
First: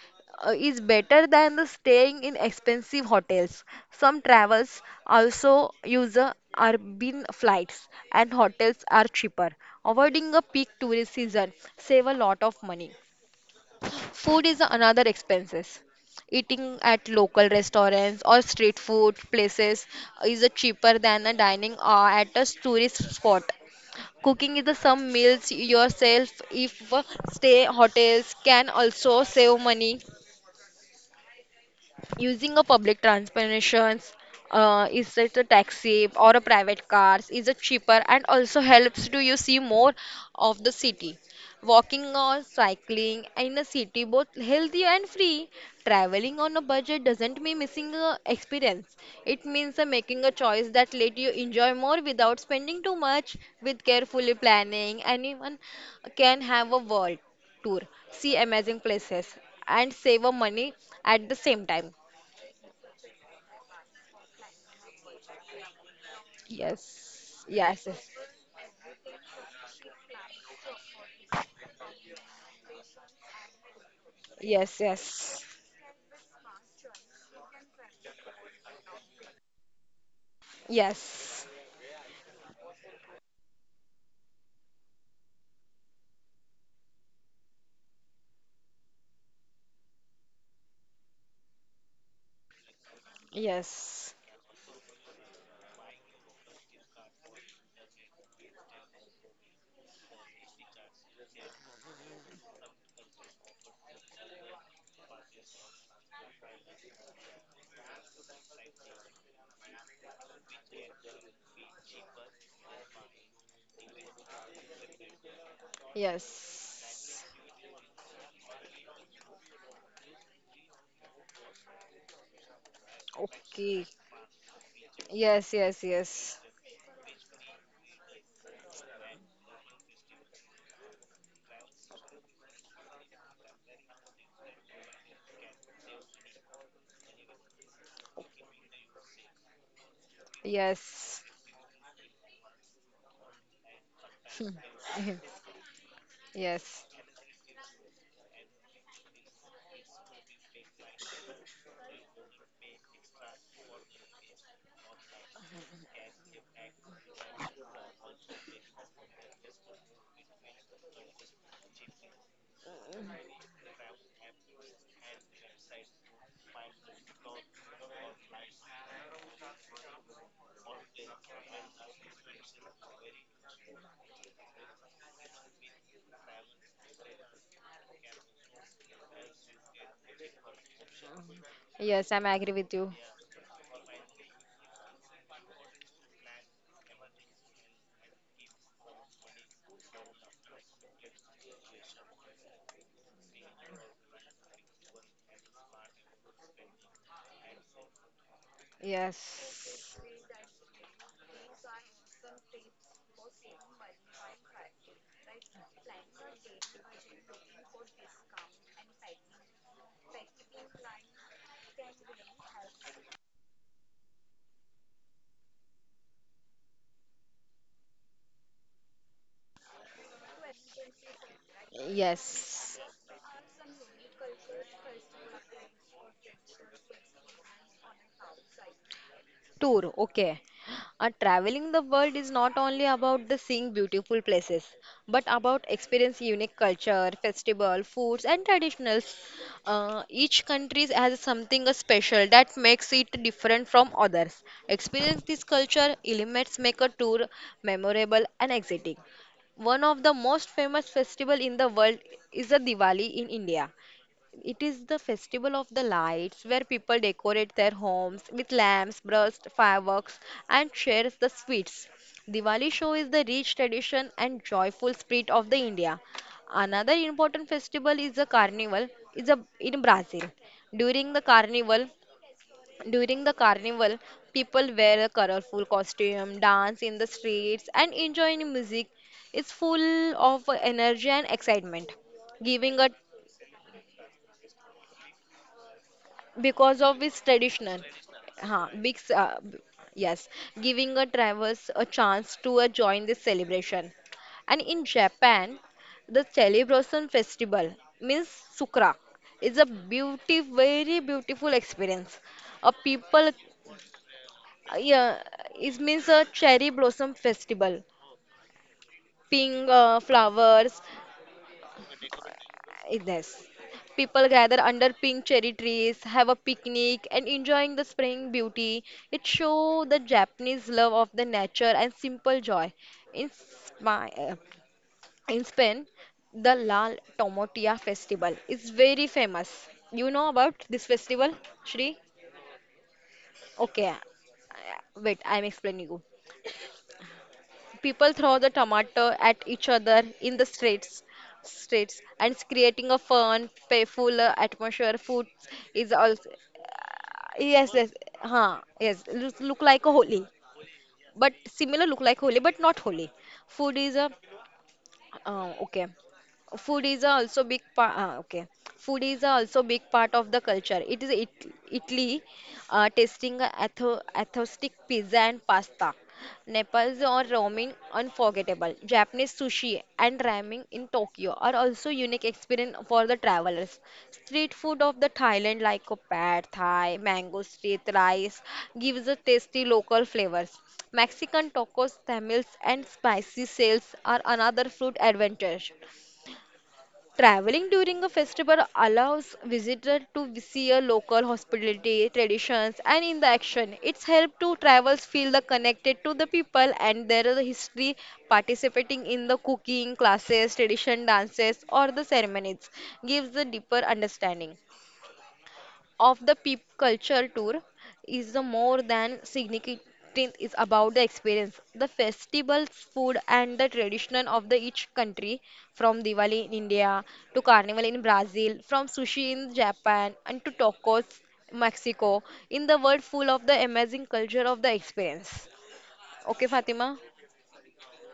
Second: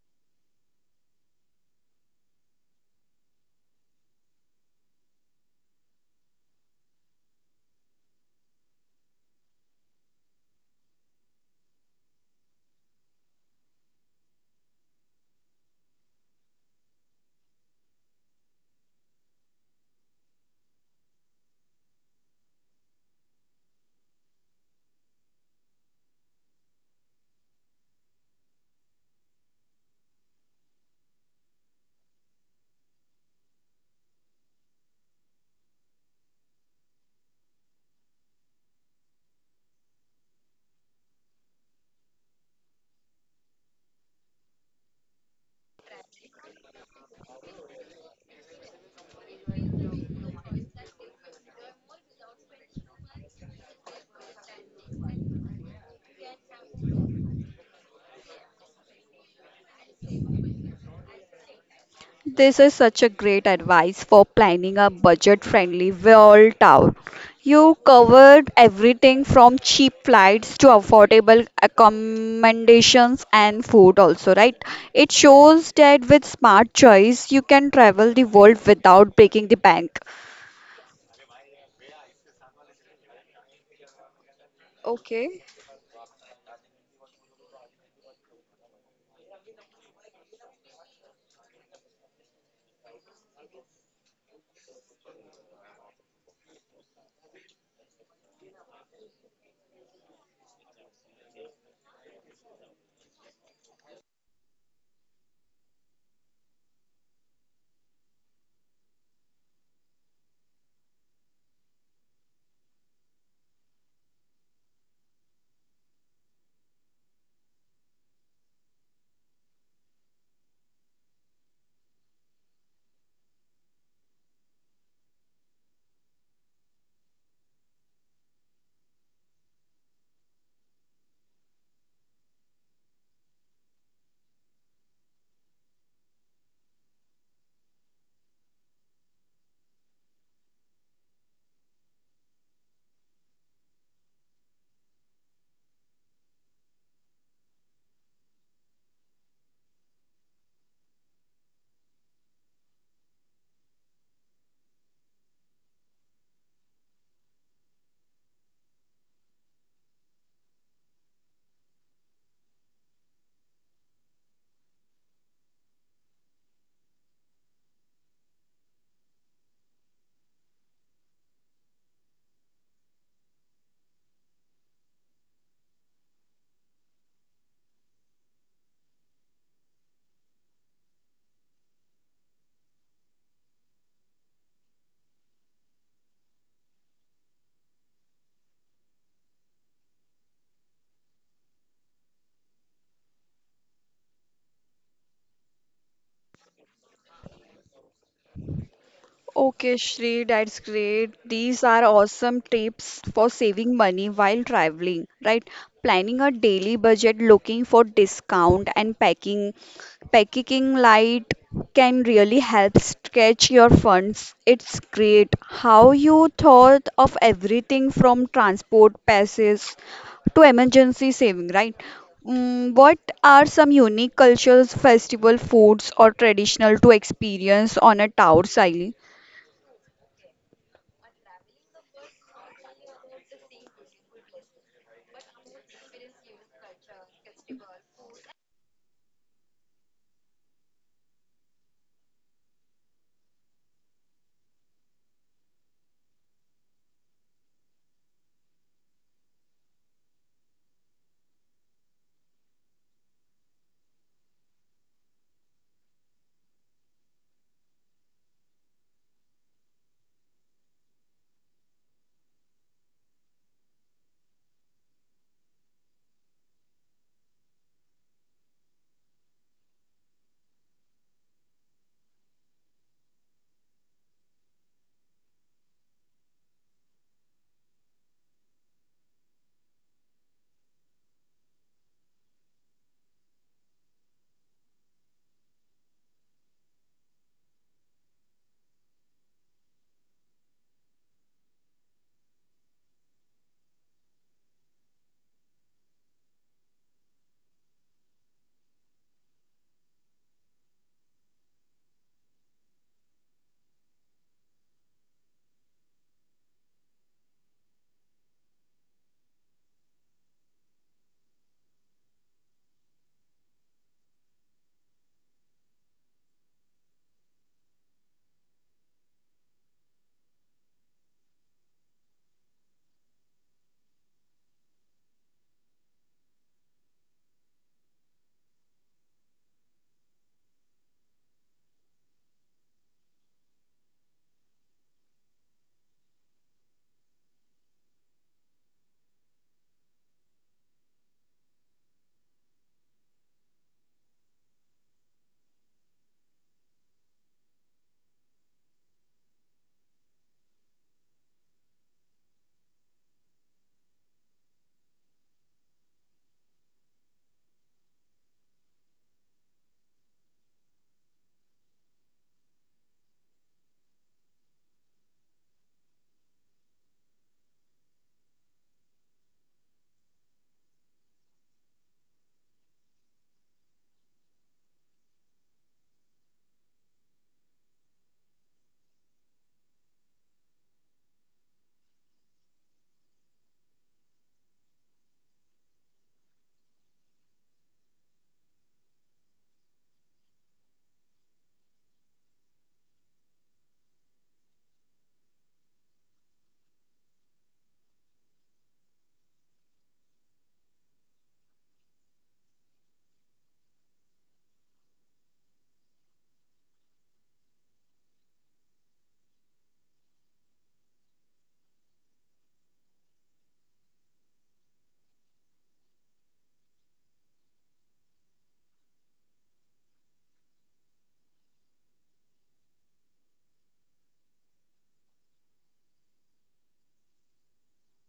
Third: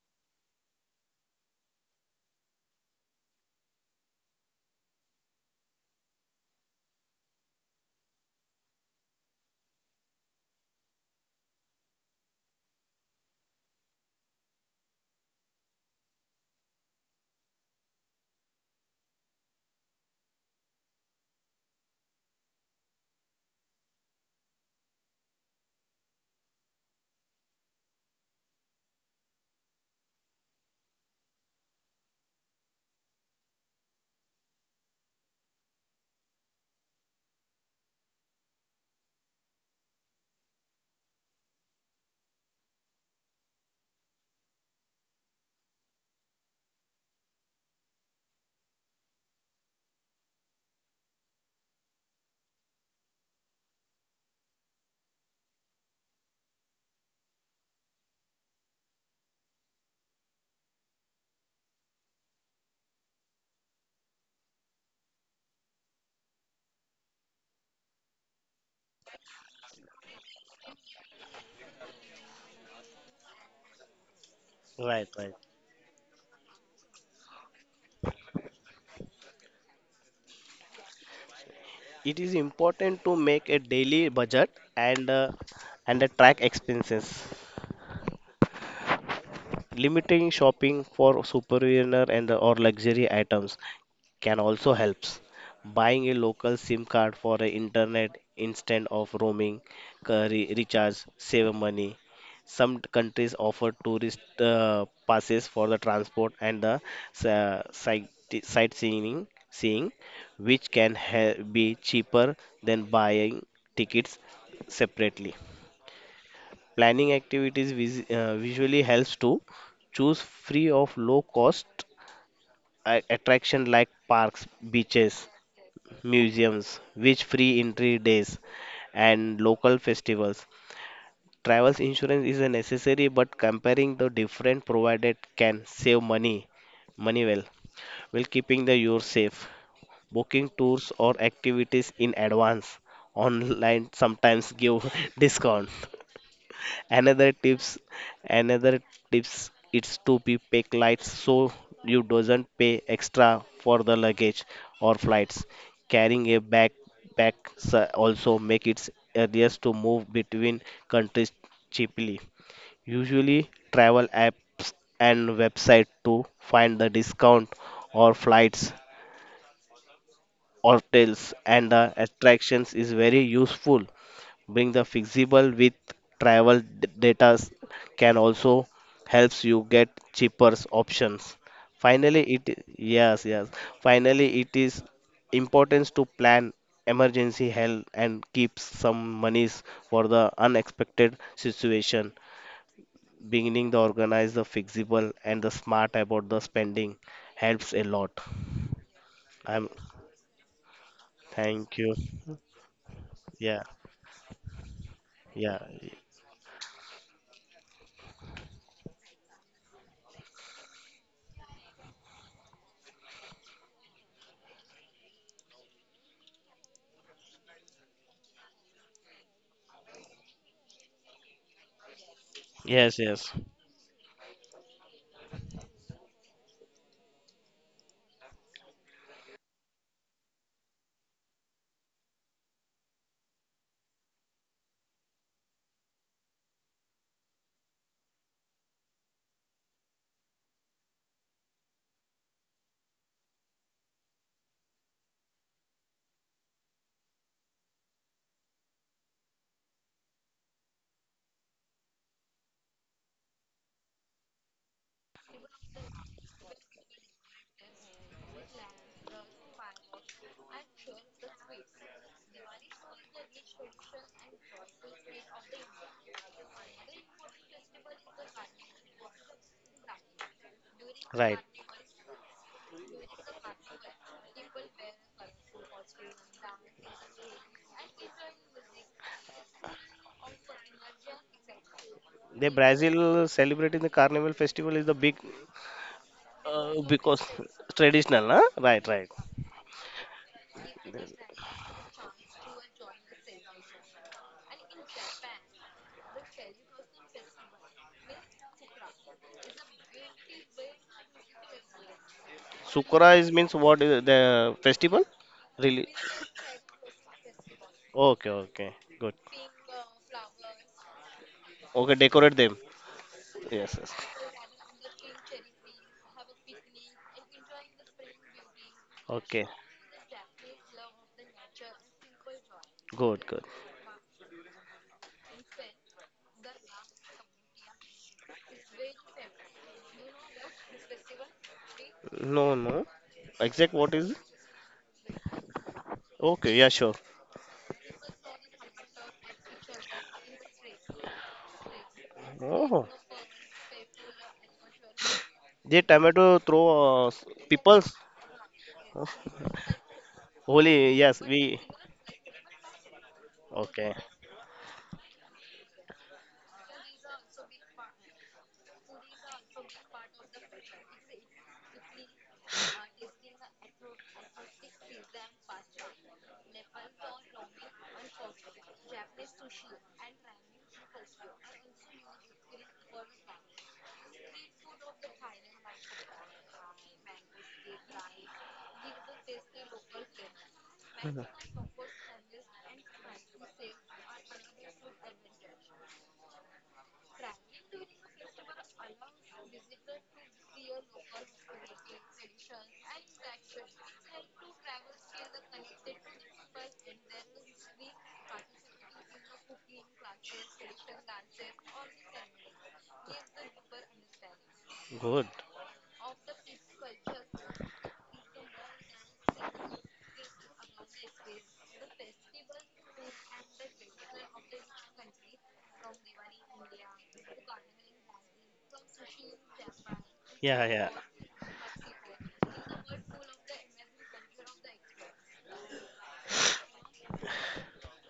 uh, is better than the staying in expensive hotels. Some travels also use uh, urban flights, and hotels are cheaper. Avoiding a peak tourist season save a lot of money. Food is another expenses. Eating at local restaurants or street food places is a cheaper than a dining uh, at a tourist spot. Cooking is the some meals yourself if uh, stay hotels can also save money. Using a public transportation, uh, is it a taxi or a private cars, is it cheaper and also helps to you see more of the city. Walking or cycling in a city, both healthy and free. Traveling on a budget doesn't mean missing a experience. It means uh, making a choice that let you enjoy more without spending too much. With carefully planning, anyone can have a world tour, see amazing places, and save a money at the same time. This is such a great advice for planning a budget-friendly world tour. Yes. You Yes. covered everything from cheap flights to affordable accommodations and food also, right? Yes. Right, It right. Yes. shows that with smart choice you can travel the world without breaking the bank. Yes. It is important to make a daily budget and uh, Okay. and uh, track expenses, limiting shopping for superior and or luxury items Yes. can also helps. Buying a local SIM card for a internet instead of roaming uh, re- recharge save money. Some countries offer tourist uh, passes for the transport and the uh, sight- sightseeing, seeing, which can ha- be cheaper than buying tickets separately. Yes. Planning Yes. activities vis- uh, visually helps to choose free of low cost a- attraction Okay. like parks, beaches, Yes. Yes. Yes. museums, which free entry days, and local festivals. Travel insurance is a necessary, but comparing the different provided can save money, money well, while keeping the yours safe. Booking tours or Yes. activities in advance online sometimes Hmm. *laughs* give *laughs* discount. Yes. Another tips, another tips, it's to be pack light so you doesn't pay extra for the luggage or flights. Carrying a backpack s- also make it easiest to move between countries cheaply. Usually, travel apps and website to find the discount or flights, hotels and the attractions is very useful. Bring the fixable with travel d- data s- can also helps you get cheaper options. Yes. Finally, I'm it agree i- with you. yes yes. Finally, it is importance to plan emergency help and keep some monies for the unexpected situation. Beginning the organize the flexible and the smart about the spending helps a lot. I'm Okay, Yes. Shri, that's great. These thank are you. awesome tips for Yeah saving money while traveling, right? yeah Planning a daily budget, looking for discount, and packing packing light can really help stretch your funds. It's great how you thought of everything from transport passes to emergency saving, right? Mm, Yes. what yes yes are some unique cultures, festival foods, or traditional to experience on a tour, Siley? Tour, okay. Uh, traveling the world is not only about the seeing beautiful places, but about experiencing unique culture, festival, foods, and traditionals. Uh, each country has something uh, special that makes it different from others. Experience this culture elements make a tour memorable and exciting. One of the most famous festival in the world is the Diwali in India. It is the festival of the lights where people decorate their homes with lamps, burst, fireworks, and shares the sweets. Diwali show is the rich tradition and joyful spirit of the India. Another important festival is the carnival is a, in Brazil. During the right. carnival, during the carnival, people wear a colorful costume, dance in the streets, and enjoy music. It's full of energy and excitement The giving a Brazil celebrating the Carnival festival is the big because uh, of its because traditional traditional, huh? huh, Right, big, right. s- uh, b- yes giving a travelers a chance to uh, join this celebration and in japan the celebration festival means sukrak is a beauty very beautiful experience a Sukura people is means what is the uh, festival? yeah it Really? means a cherry blossom festival Okay, okay, good. pink uh, flowers. Okay, decorate them. Yes. Yes, yes. People gather under pink cherry trees, have a picnic, and enjoying the spring beauty. It Okay, shows the Japanese love of the nature and simple joy. In, good, good. Spa- uh, in Spain, the La Tomatia festival is very famous. You know about this festival, Shri? No, no. Exact Okay, uh, what is? wait, I'm explaining you. Okay, yeah, sure. People throw the tomato at each other in the streets, streets, and it's creating Oh, a fun, playful uh, atmosphere. Food the is also tomato throw uh, s- yes, yes, peoples. huh, yes. Oh, Look, look like a holy, Holy, yes, but we. similar look like holy, but not holy. Food is Okay, a uh, okay. Food is also big part. Uh, okay. Food is also big part of the culture. It is it Italy uh, tasting a autho- authentic pizza and pasta. Nepal's or ramen unforgettable. Japanese sushi and ramen in Tokyo are also unique experience for the travelers. Street food of the Thailand like a pad thai, mango street rice gives a tasty local flavors. Mexican tacos, tamales and spicy sales are another food advantage. Traveling during a festival allows visitors to see a local hospitality, traditions and in the action. It's helped to travelers feel the connected to the people and their history participating in the cooking classes, tradition dances or the ceremonies gives a deeper understanding good. of the peep culture tour is the more than significant is about the experience the festivals food and the tradition of the each country from diwali in india to carnival in brazil from sushi in japan and to Yeah, yeah. tacos mexico in the world full of the amazing culture of the experience okay fatima.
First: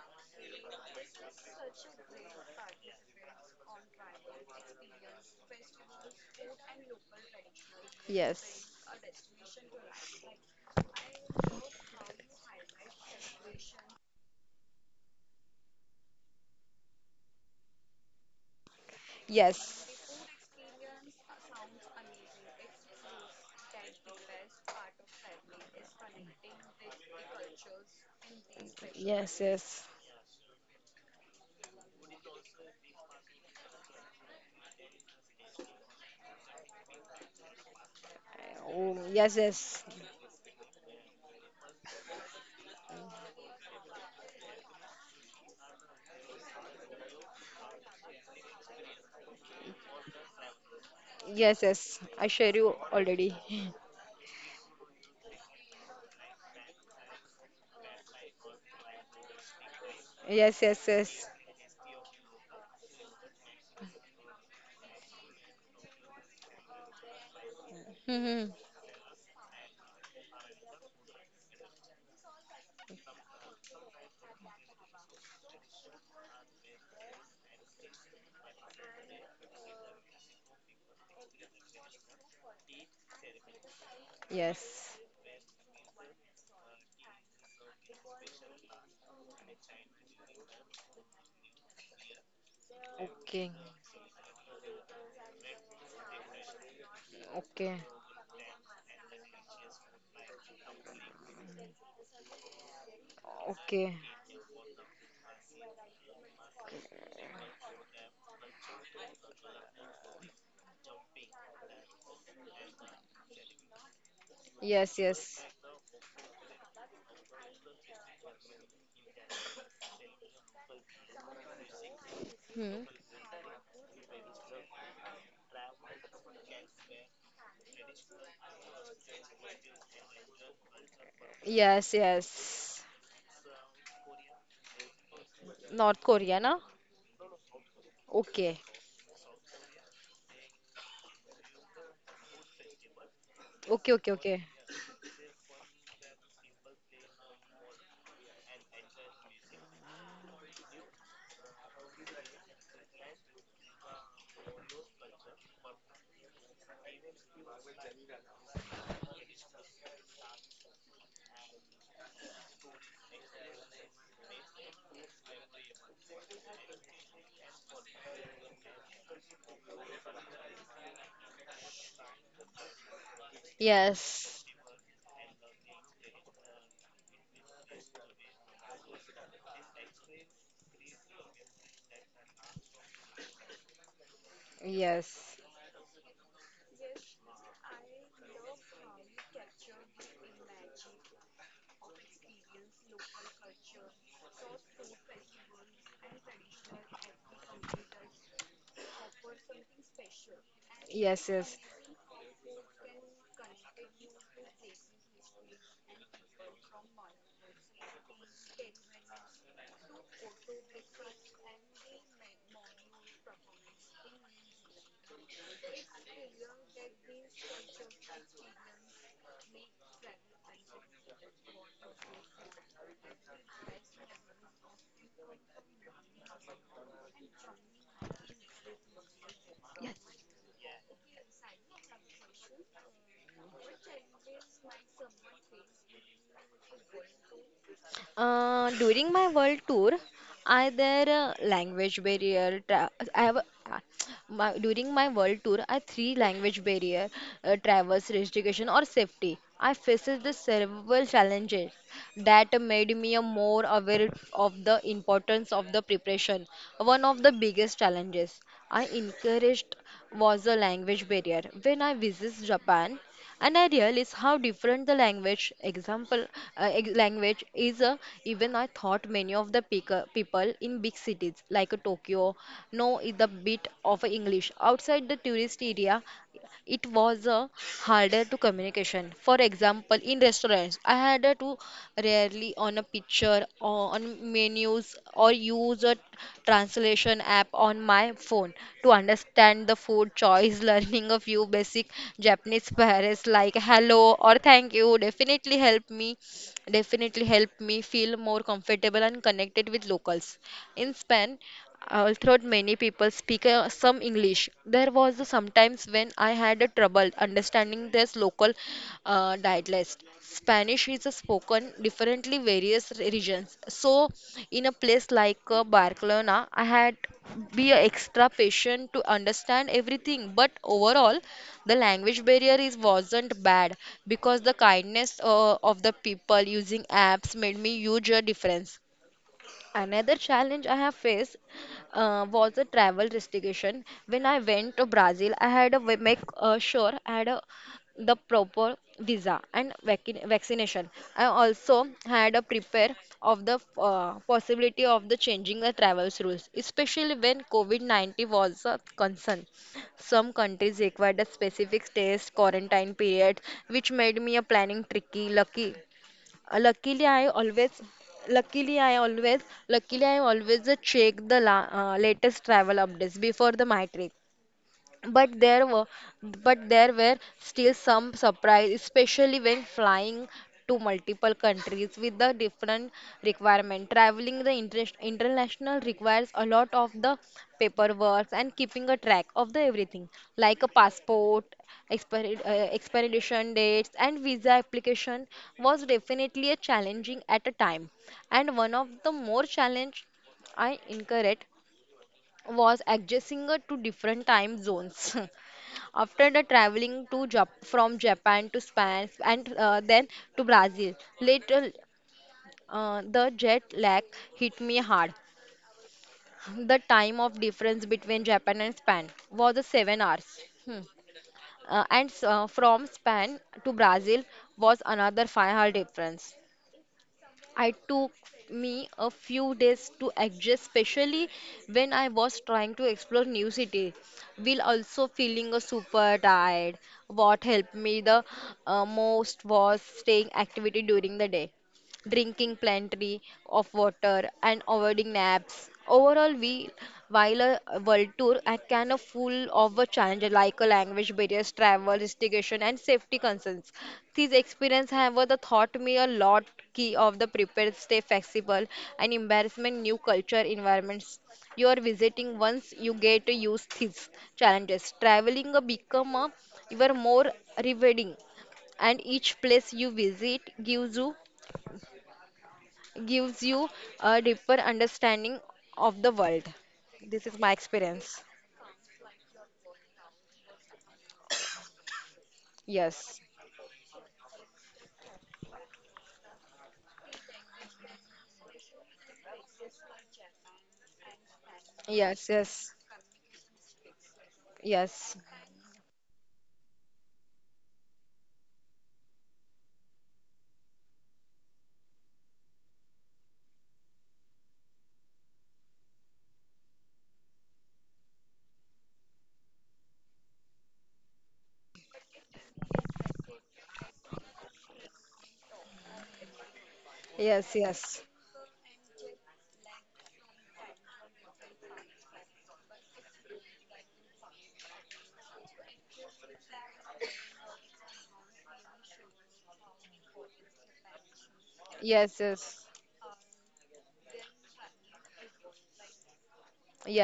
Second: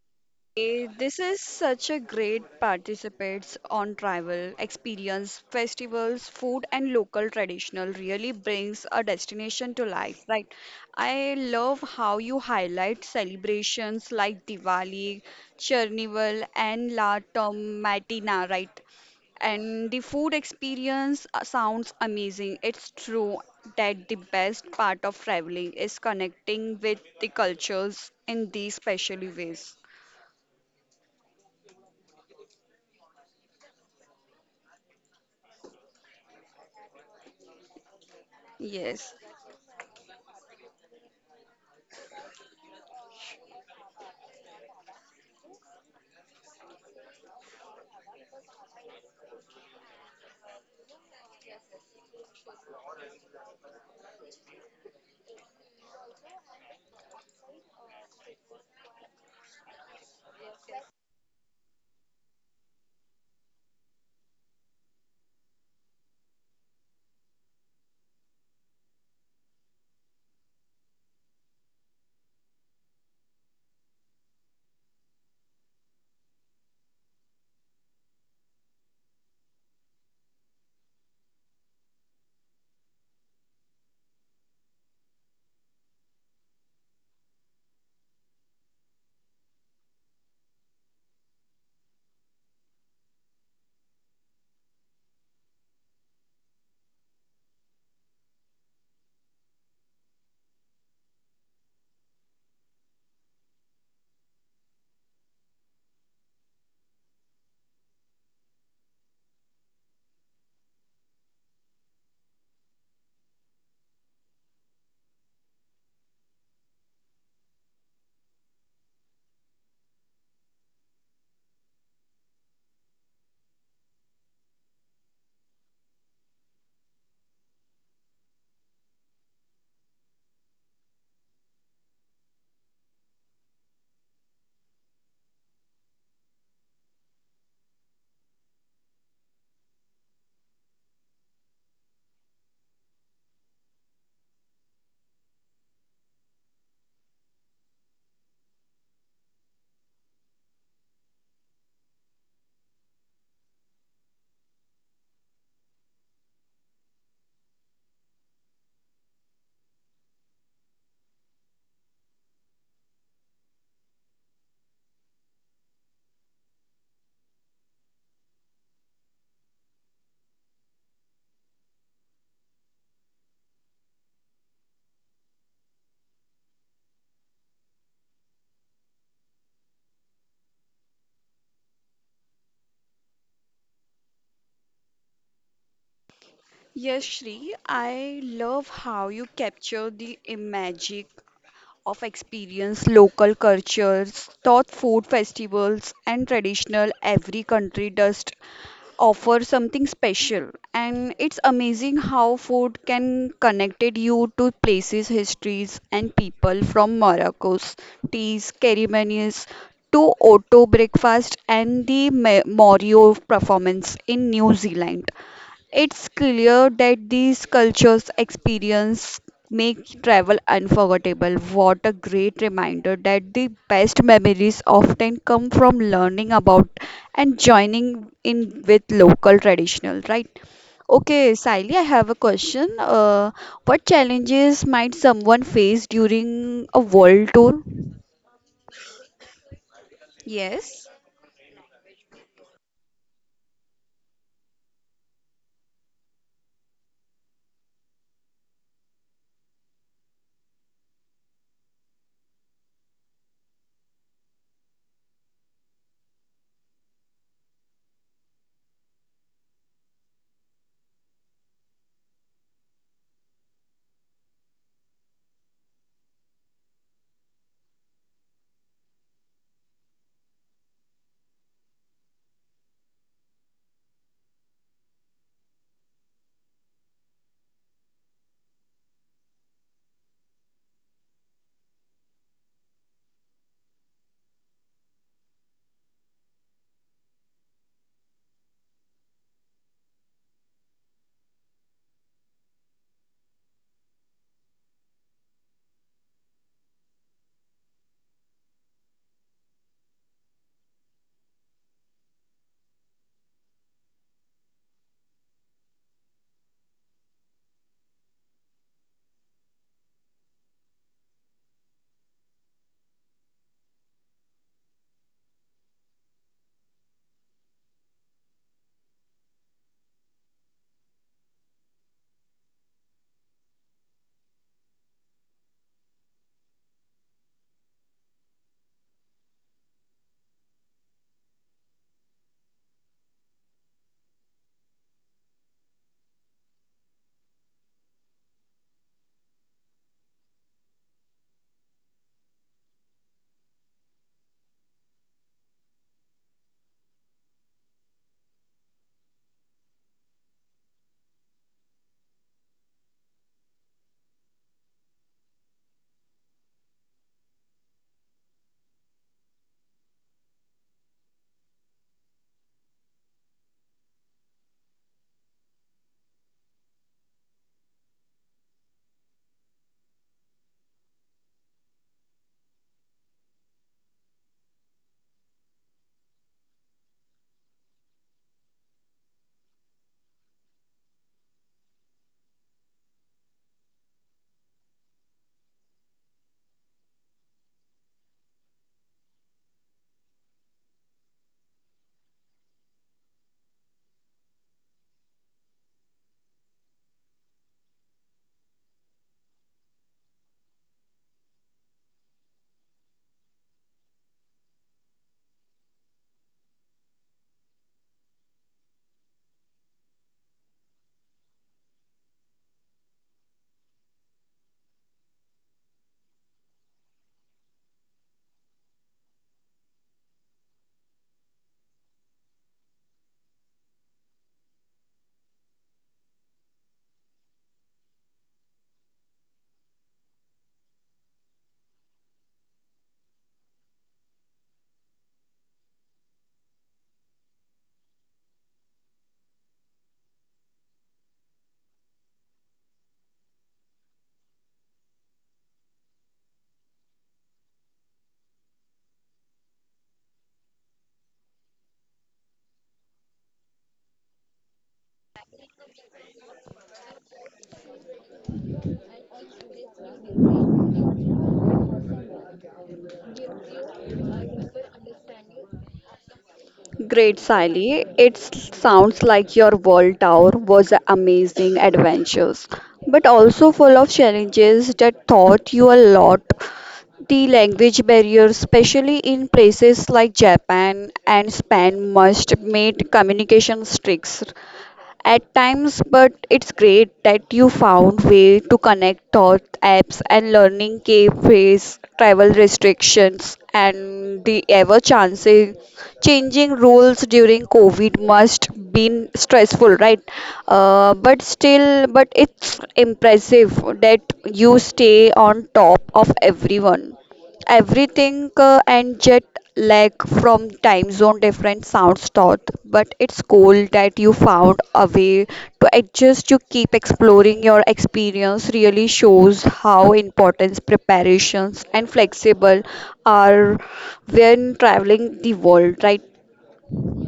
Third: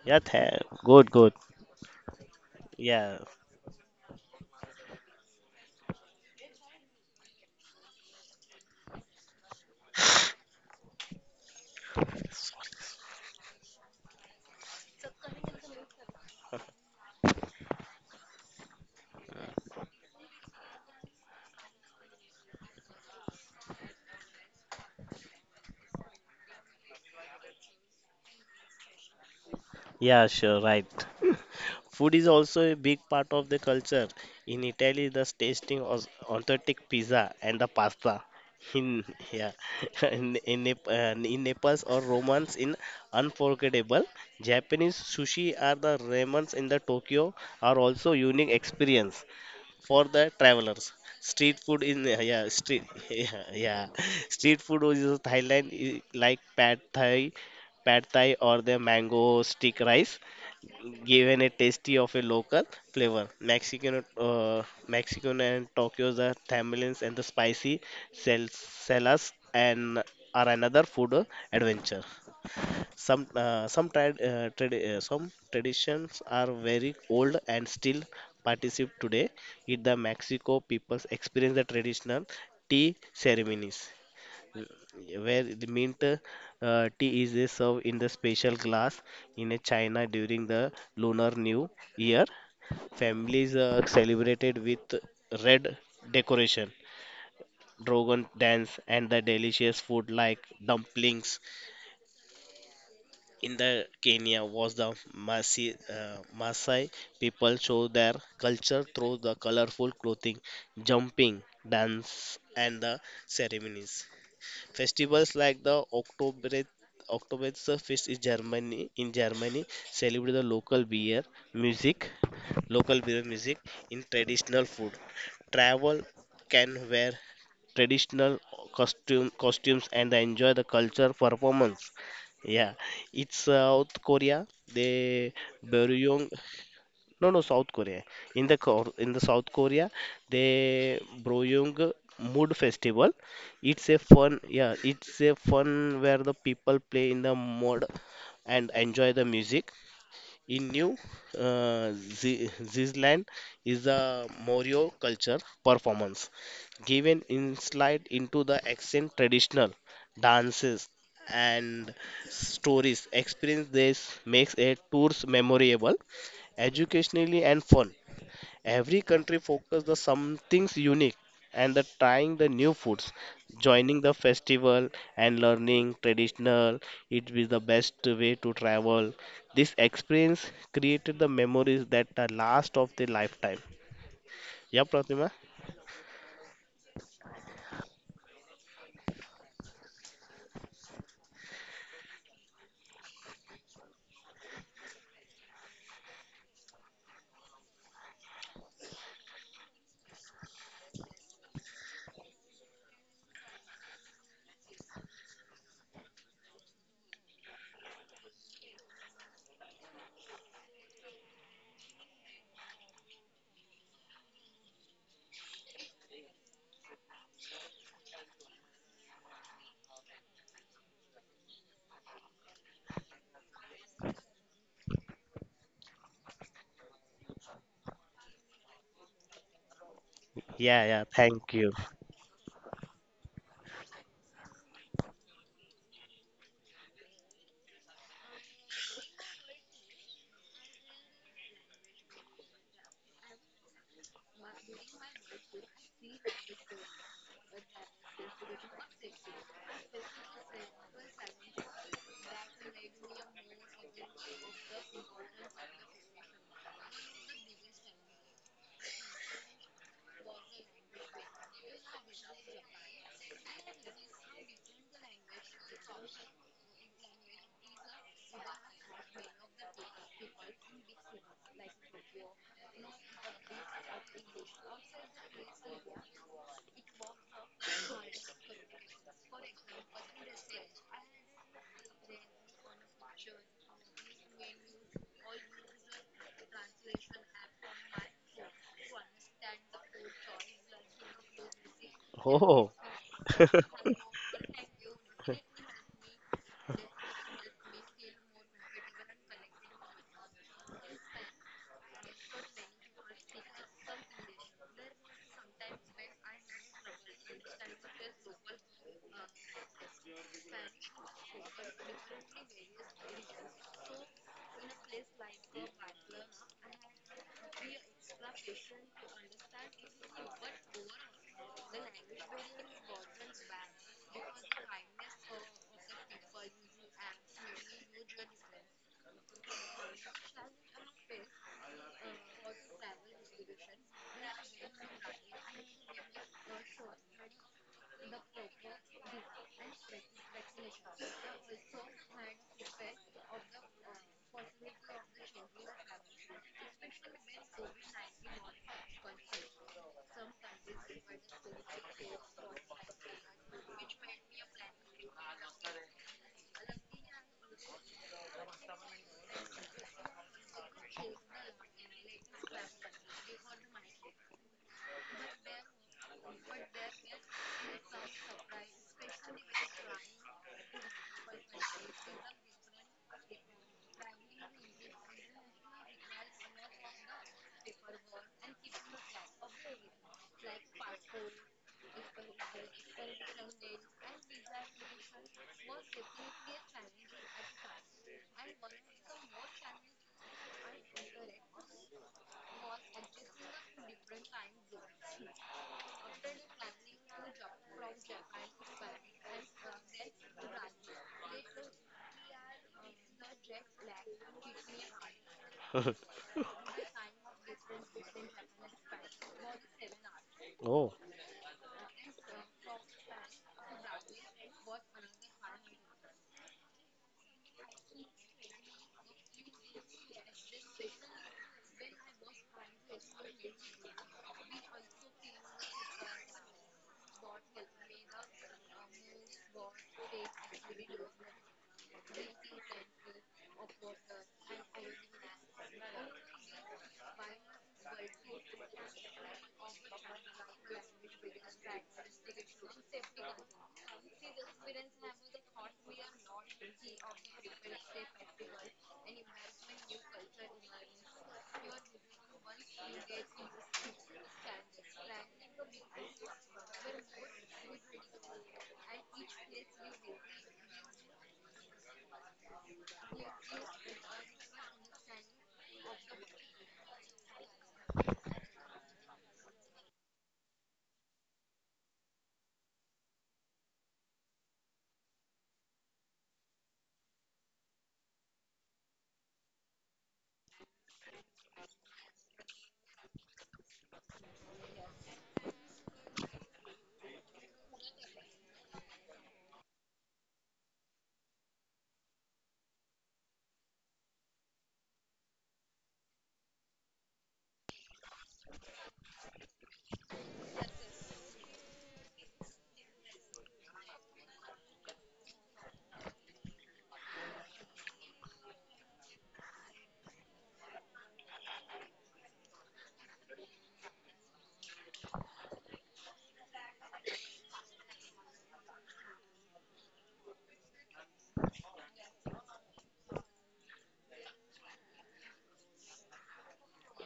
Yeah, tha- Eh, good, This good. is such a great Yeah, participates on travel, experience, festivals, food and local traditional really Yes. brings a destination to life, right? I love how you highlight celebrations like Diwali, Chernival and La Tomatina, right? Yes. And the food experience uh, sounds amazing. It's true that the best part of traveling is connecting with the cultures in these special Yes, ways. yes. yeah, sure, right. *laughs* Food is also a big part of the culture. In Italy, the tasting of authentic pizza and the pasta. In Oh, Yes, yes, yeah, yes. *laughs* in in, Nep- uh, in Naples or Romans in unforgettable. Japanese sushi are the ramens in the Tokyo are also unique experience for the travelers. Street Yes, food in yes. I yeah share you street *laughs* already. yeah, *laughs* yeah. Street food is Thailand is like pad Thai, pad Thai or the mango stick rice, Yes, yes, yes. given a tasty of a local flavor. Mexican, uh, Mexican and Tokyo's the tamales and the spicy sel- Hmm. sellers and are another food adventure. Some uh, some trad uh, trad- uh, some traditions are very old and still participate today. In the Mexico, people experience the traditional tea ceremonies Yes. where the mint uh, tea is uh, served in the special glass in a China during the Lunar New Year. Okay. Families uh, celebrated with red decoration, Okay. dragon dance, and the delicious food like dumplings. In the Okay. Kenya was the Maasai, uh, Maasai people show their culture through the colorful clothing, jumping, dance, and the ceremonies. Yes, Festivals yes. like the Oktober Oktoberfest is Germany in Germany celebrate the local beer music, Hmm. local beer music in traditional food. Travel can wear traditional costume costumes and enjoy the culture performance. Yes, Yeah, yes. it's South Korea. They North Beryong Korea, na? no, no, South Korea. In the Okay. Kor- in the South Korea, they Broyung Mood Festival. It's Okay, a okay, fun, okay. Yeah, it's a fun where the people play in the mud and enjoy the music. In New uh, Ze- Zealand is the Morio culture performance, giving insight into the ancient traditional dances and stories. Experience this makes a tours memorable, educationally and fun. Every country focus the something's unique and the trying the new foods, joining the Yes. festival and learning traditional. It is the best way to travel. This experience created the memories that the last of the lifetime. Yeah, Pratima. Yes. yes, Shri. I love how you capture the i- magic of experience, local cultures, thought food festivals, and traditional. Every country does offer something special, and Yes, it's yes. amazing how food can connected you to places, histories, and people from Morocco's teas, ceremonies to auto breakfast and the Ma- Morio performance in New Zealand. It's clear that these cultures' experience make travel unforgettable. What a great reminder that the best memories often come from learning about and joining in with local traditional, right? Yeah, yeah. Okay, Thank you. Sally, I have a question. Uh, what challenges might someone face during a world tour? Uh, during my world tour, I Yes. there uh, language barrier. Tra I have a- yeah, my, during my world tour, I three language barrier, uh, traverse restriction or safety. I faced the several challenges that made me a more aware of the importance of the preparation. One of the biggest challenges I encouraged was the language barrier. When I visit Japan, an ideal is how different the language example uh, ex- language is. Uh, even I thought many of the picker, people in big cities like uh, Tokyo know is the bit of English outside the tourist area it was uh, harder to communication. For example, in restaurants, I had uh, to rarely on a picture, or on menus, or use a translation app on my phone to understand the food choice. *laughs* Learning a few basic Oh, Japanese phrases like hello or thank you definitely helped me definitely helped me feel more comfortable and connected with locals. In Spain, although many people speak uh, some English, there was the sometimes when I had a trouble understanding this local uh, dialect. Spanish is spoken differently various regions. So, in a place like uh, Barcelona, I had be a extra patient to understand everything. But overall, the language barrier is wasn't bad because the kindness uh, of the people using apps made me huge a difference. Another challenge I have faced uh, was the travel restriction. When I went to Brazil, I had to make uh, sure I had a, the proper visa and vac- vaccination. I also had to prepare of the uh, possibility of the changing the travel rules, especially when COVID nineteen was a concern. Some countries required a specific test quarantine period, which made me a planning tricky. Lucky uh, luckily I always luckily I always luckily I always check the la uh, latest travel updates before the my trip but there were, but there were still some surprise, especially when flying to multiple countries with the different requirement. Traveling the inter international requires a lot of the paperwork and keeping a track of the everything, like a passport, expired, uh, expiration dates, and visa application was definitely a challenging at a time. And one of the more challenge I incurred was adjusting uh, to different time zones. *laughs* After the traveling to Jap- from Japan to Spain and uh, then to Brazil, later uh, the jet lag hit me hard. *laughs* The time of difference between Japan and Spain was a seven hours. Hmm. oh, Uh, and uh, From Spain to Brazil was another five hour difference. I took me a few days to adjust, especially when I was trying to explore new city, while also feeling a super tired. What helped me the uh, most was staying activity during the day drinking plenty of water and avoiding naps. Overall, we while a world tour I can a full of a challenges like a language barriers, travel restriction, and safety concerns. These experience, however, the taught me a lot key of the prepared, stay flexible, and embarrassment new culture environments. You are visiting once you get to use these challenges. Traveling a become a even more rewarding, and each place you visit gives you gives you a deeper understanding of the world. Great, This is my Sally. It experience. s- sounds like your world tour was a amazing adventures, but Yes, also full of challenges that taught you a lot. The language barrier, especially in places like Japan and Spain, yes, must yes, made communication tricks yes, at times, but it's great that you found way to connect thought apps and learning cafes, travel restrictions, and the ever chancing changing rules during COVID must been stressful, right? Uh, but still, but it's impressive that you stay on top of everyone. yes, yes, Everything uh, and jet lag from time zone different sounds thought, but it's cool that you found a way to adjust you keep exploring your experience really shows how important preparations and flexible yes, are when traveling the world, right?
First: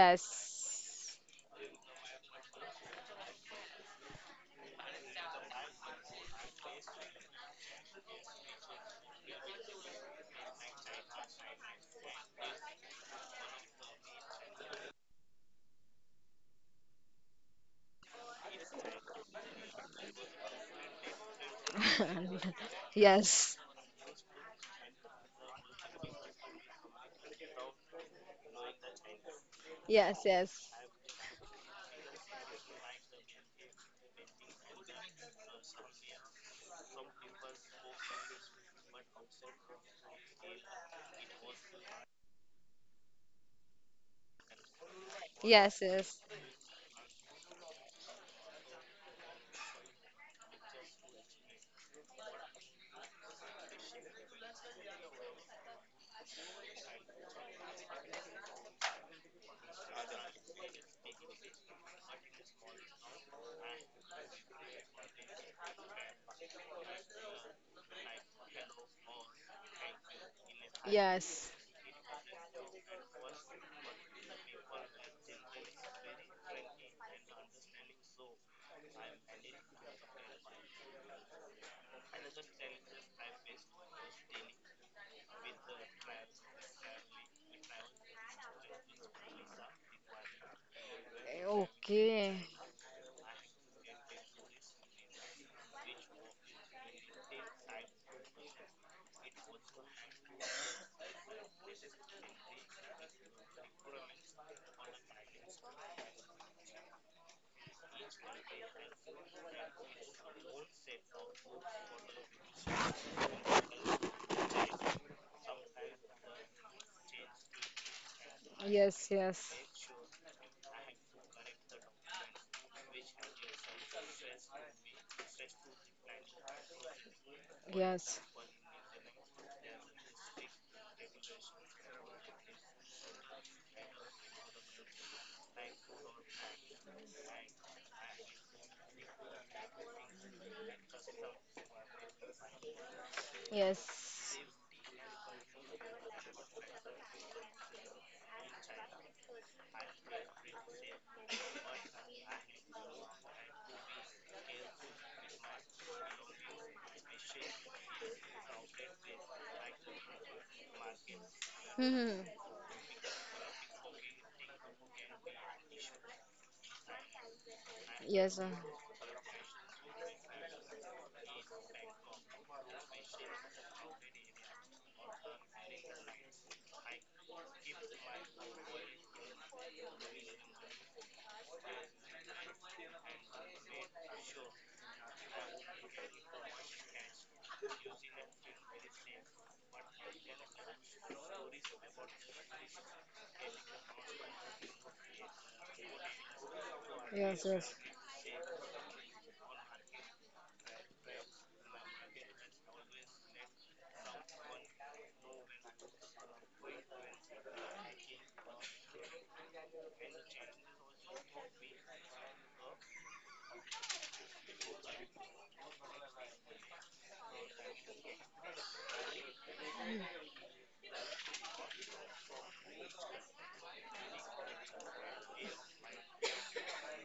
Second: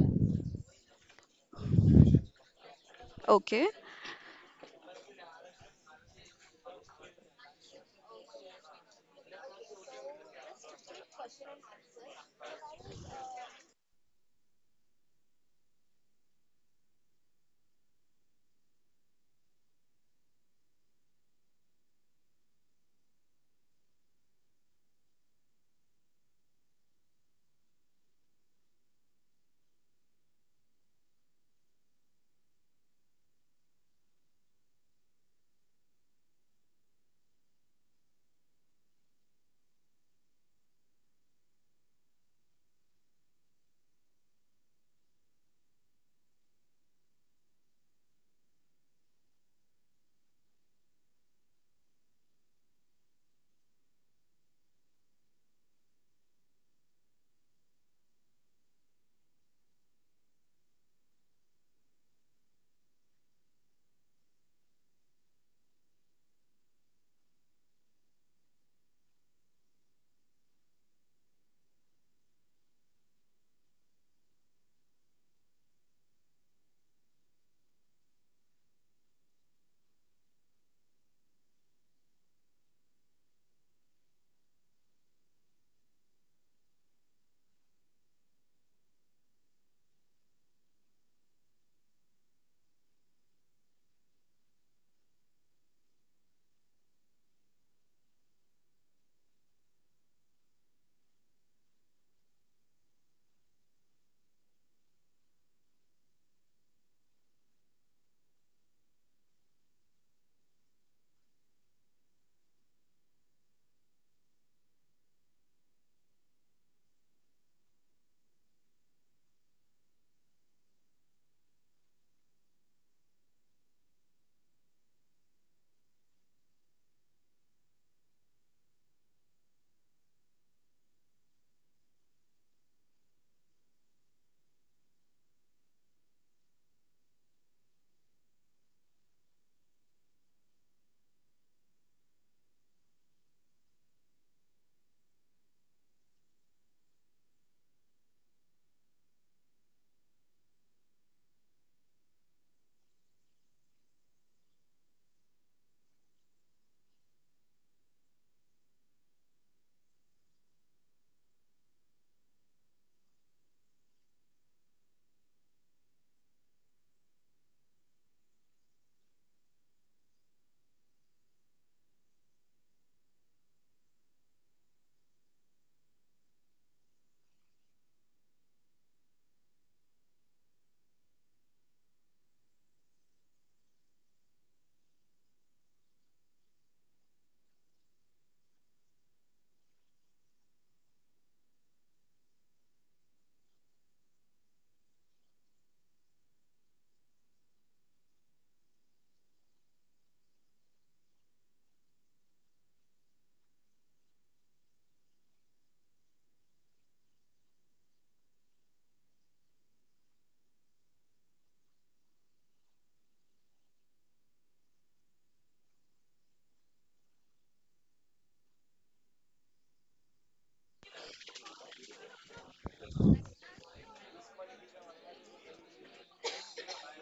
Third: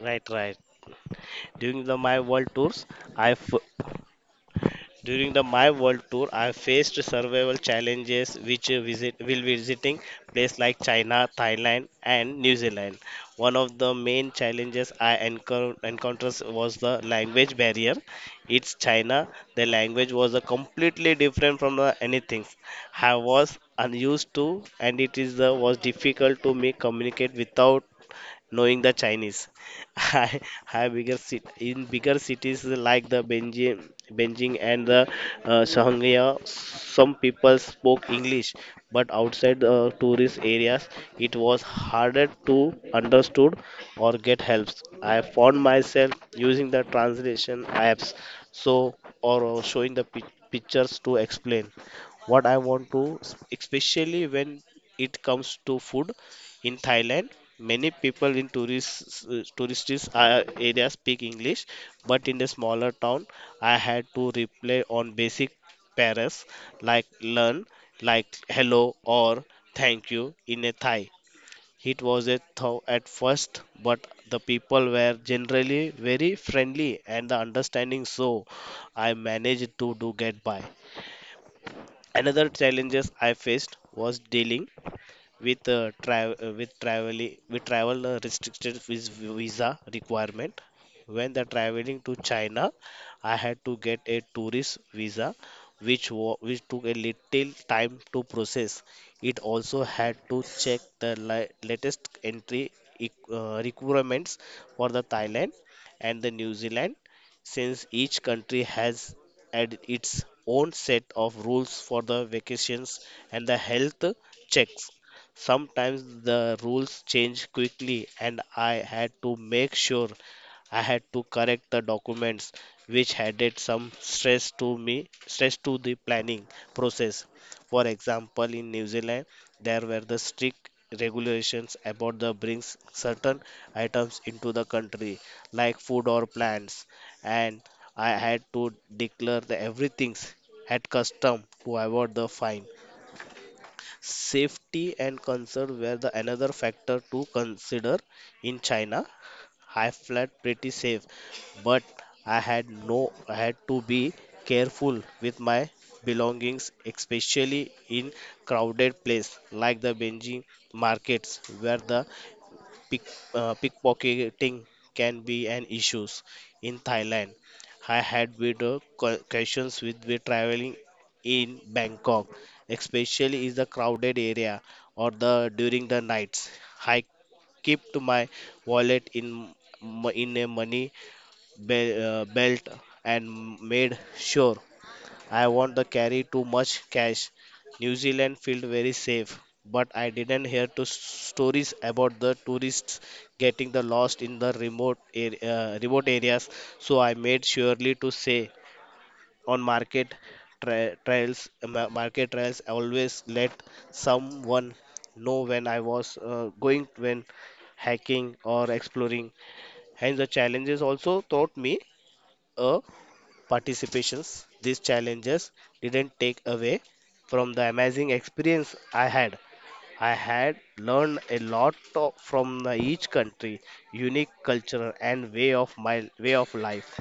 right, right. yes, During the my world tours, I f- Okay. During the My World Tour, I faced survival challenges which uh, visit will visiting places like China, Thailand, and New Zealand. One of the main challenges I encounter encounters was the language barrier. It's China. The language was a completely different from the anything I yes, was unused to, and it is the was difficult to me communicate without knowing the Chinese. *laughs* yes, I, yes, I bigger cit- in bigger cities like the Beijing, Beijing and the uh, Shanghai, some people spoke English, but outside uh, tourist areas, it was harder to understood or get helps. I found yes, myself yes, using the translation apps, so or uh, showing the pic- pictures to explain what I want to, especially when it comes to food in Thailand, many people in tourist tourist uh, areas speak English, but in the smaller town, I had to rely on basic pairs like learn, like hello or thank you in a Thai. yes. It was a thought at first, but the people were generally very friendly and the understanding, so I managed to do get by. Another challenges I faced was dealing with uh, tra- uh, with travel with travel uh, restricted vis- visa requirement when the traveling to Okay. china. I had to get a tourist visa, which wa- which took a little time to process. It also had to check the li- latest entry eq- uh, requirements for the thailand and the new zealand, since each country has had its own set of rules for the vacations and the health checks. Sometimes the rules changed quickly, and I Yes, had to yes, make sure I had to correct the documents, which added some stress to me, stress to the planning process. For yes, example, in New Zealand, there were the strict regulations about the brings certain items into the country, like food or plants, and I had to declare the everything at custom to avoid the fine. yes. Safety and concern were the another factor to consider. In China, I felt pretty safe, but I had no I had to be careful with my belongings, especially in crowded place like the Beijing markets where the Hmm. pick, uh, pickpocketing can be an issue in Thailand. I Yes, had uh, with uh, co- questions with with traveling in Bangkok, especially in the crowded area or the during the nights. I keep to my wallet in m- in a money be- uh, belt and made sure I want the carry too much cash. New Zealand felt very safe, but I didn't hear to s- stories about the tourists getting the lost in the remote ar- uh, remote areas. So I yes, made yes, surely to say on market tra- trials ma- market trials, always let someone know when I was uh, going when hiking or exploring. Hence the challenges also taught me participations, these challenges didn't take away from the amazing experience I had. I had learned a lot to- from the each country, unique culture and way of my way of life.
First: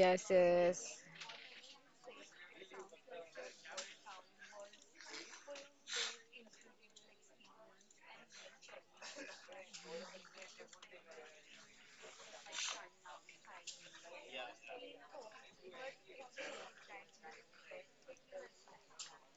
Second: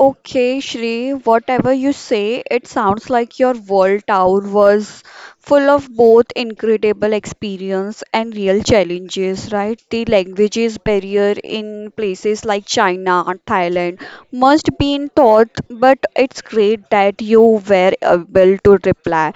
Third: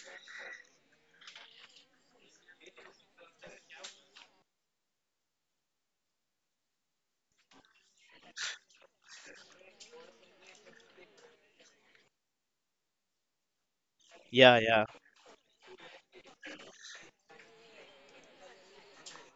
Okay, Shri, whatever you say, it sounds like your world tour was full of both incredible experience and real challenges, right? The languages barrier in places like China, Thailand Yeah, must yeah, be in thought, but it's great that you were able to reply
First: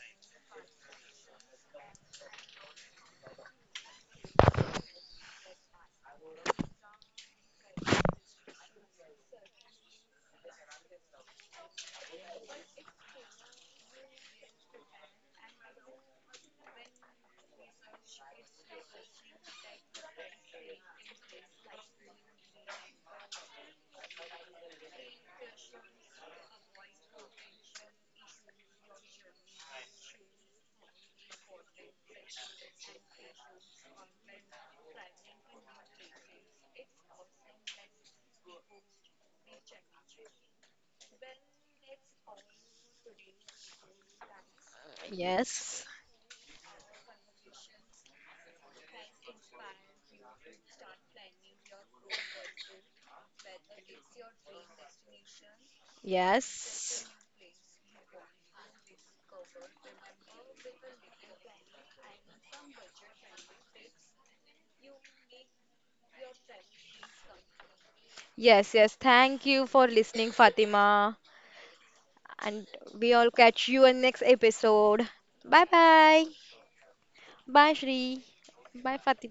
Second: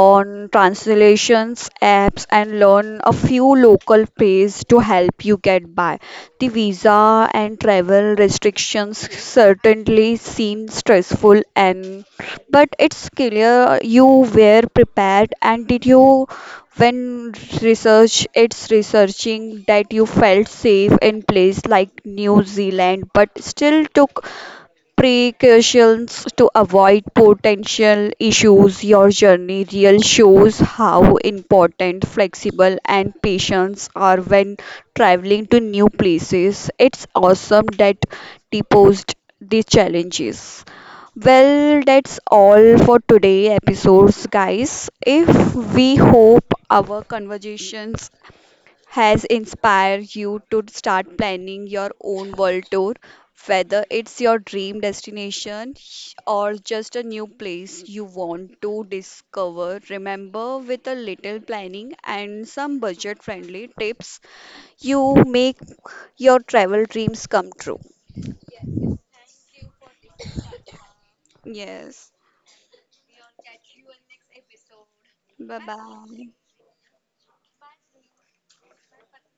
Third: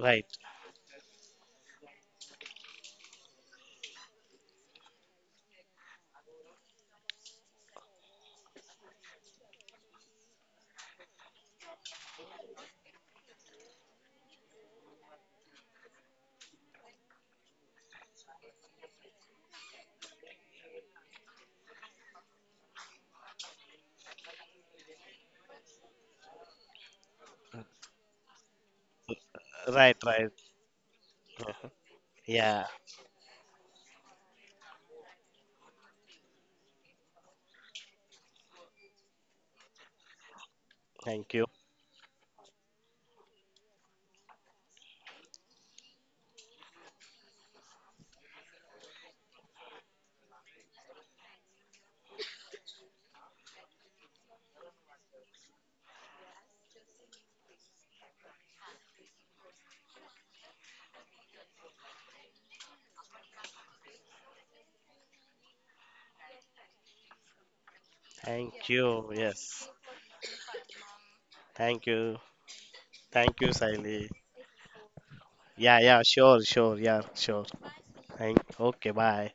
right, translations apps and learn a few local phrases to help you get by. The visa and travel restrictions certainly seem stressful and but it's clear you were prepared and did you when research it's researching that you felt safe in place like New Zealand but still took precautions to avoid potential issues. Your journey right, real right. shows how important Yeah, flexible and patience are when traveling to new places. It's awesome that deposed the challenges. thank you, Well, that's all for today episodes, guys. yes, If yes, we hope our conversations has inspired you to start planning your own world tour? Whether it's your dream destination or just a yes. new place you want to discover, remember with a little planning and some budget friendly tips, you make your travel dreams come true. thank Yes, yes. you. Thank you Yes, for listening, Fatima. thank Yes. you, And we all thank you, catch you in Siley. next episode. Bye Bye Yeah, yeah, bye. bye. sure, sure, yeah, sure. Bye, Shri. Thank. Okay, Bye, bye. Fatima.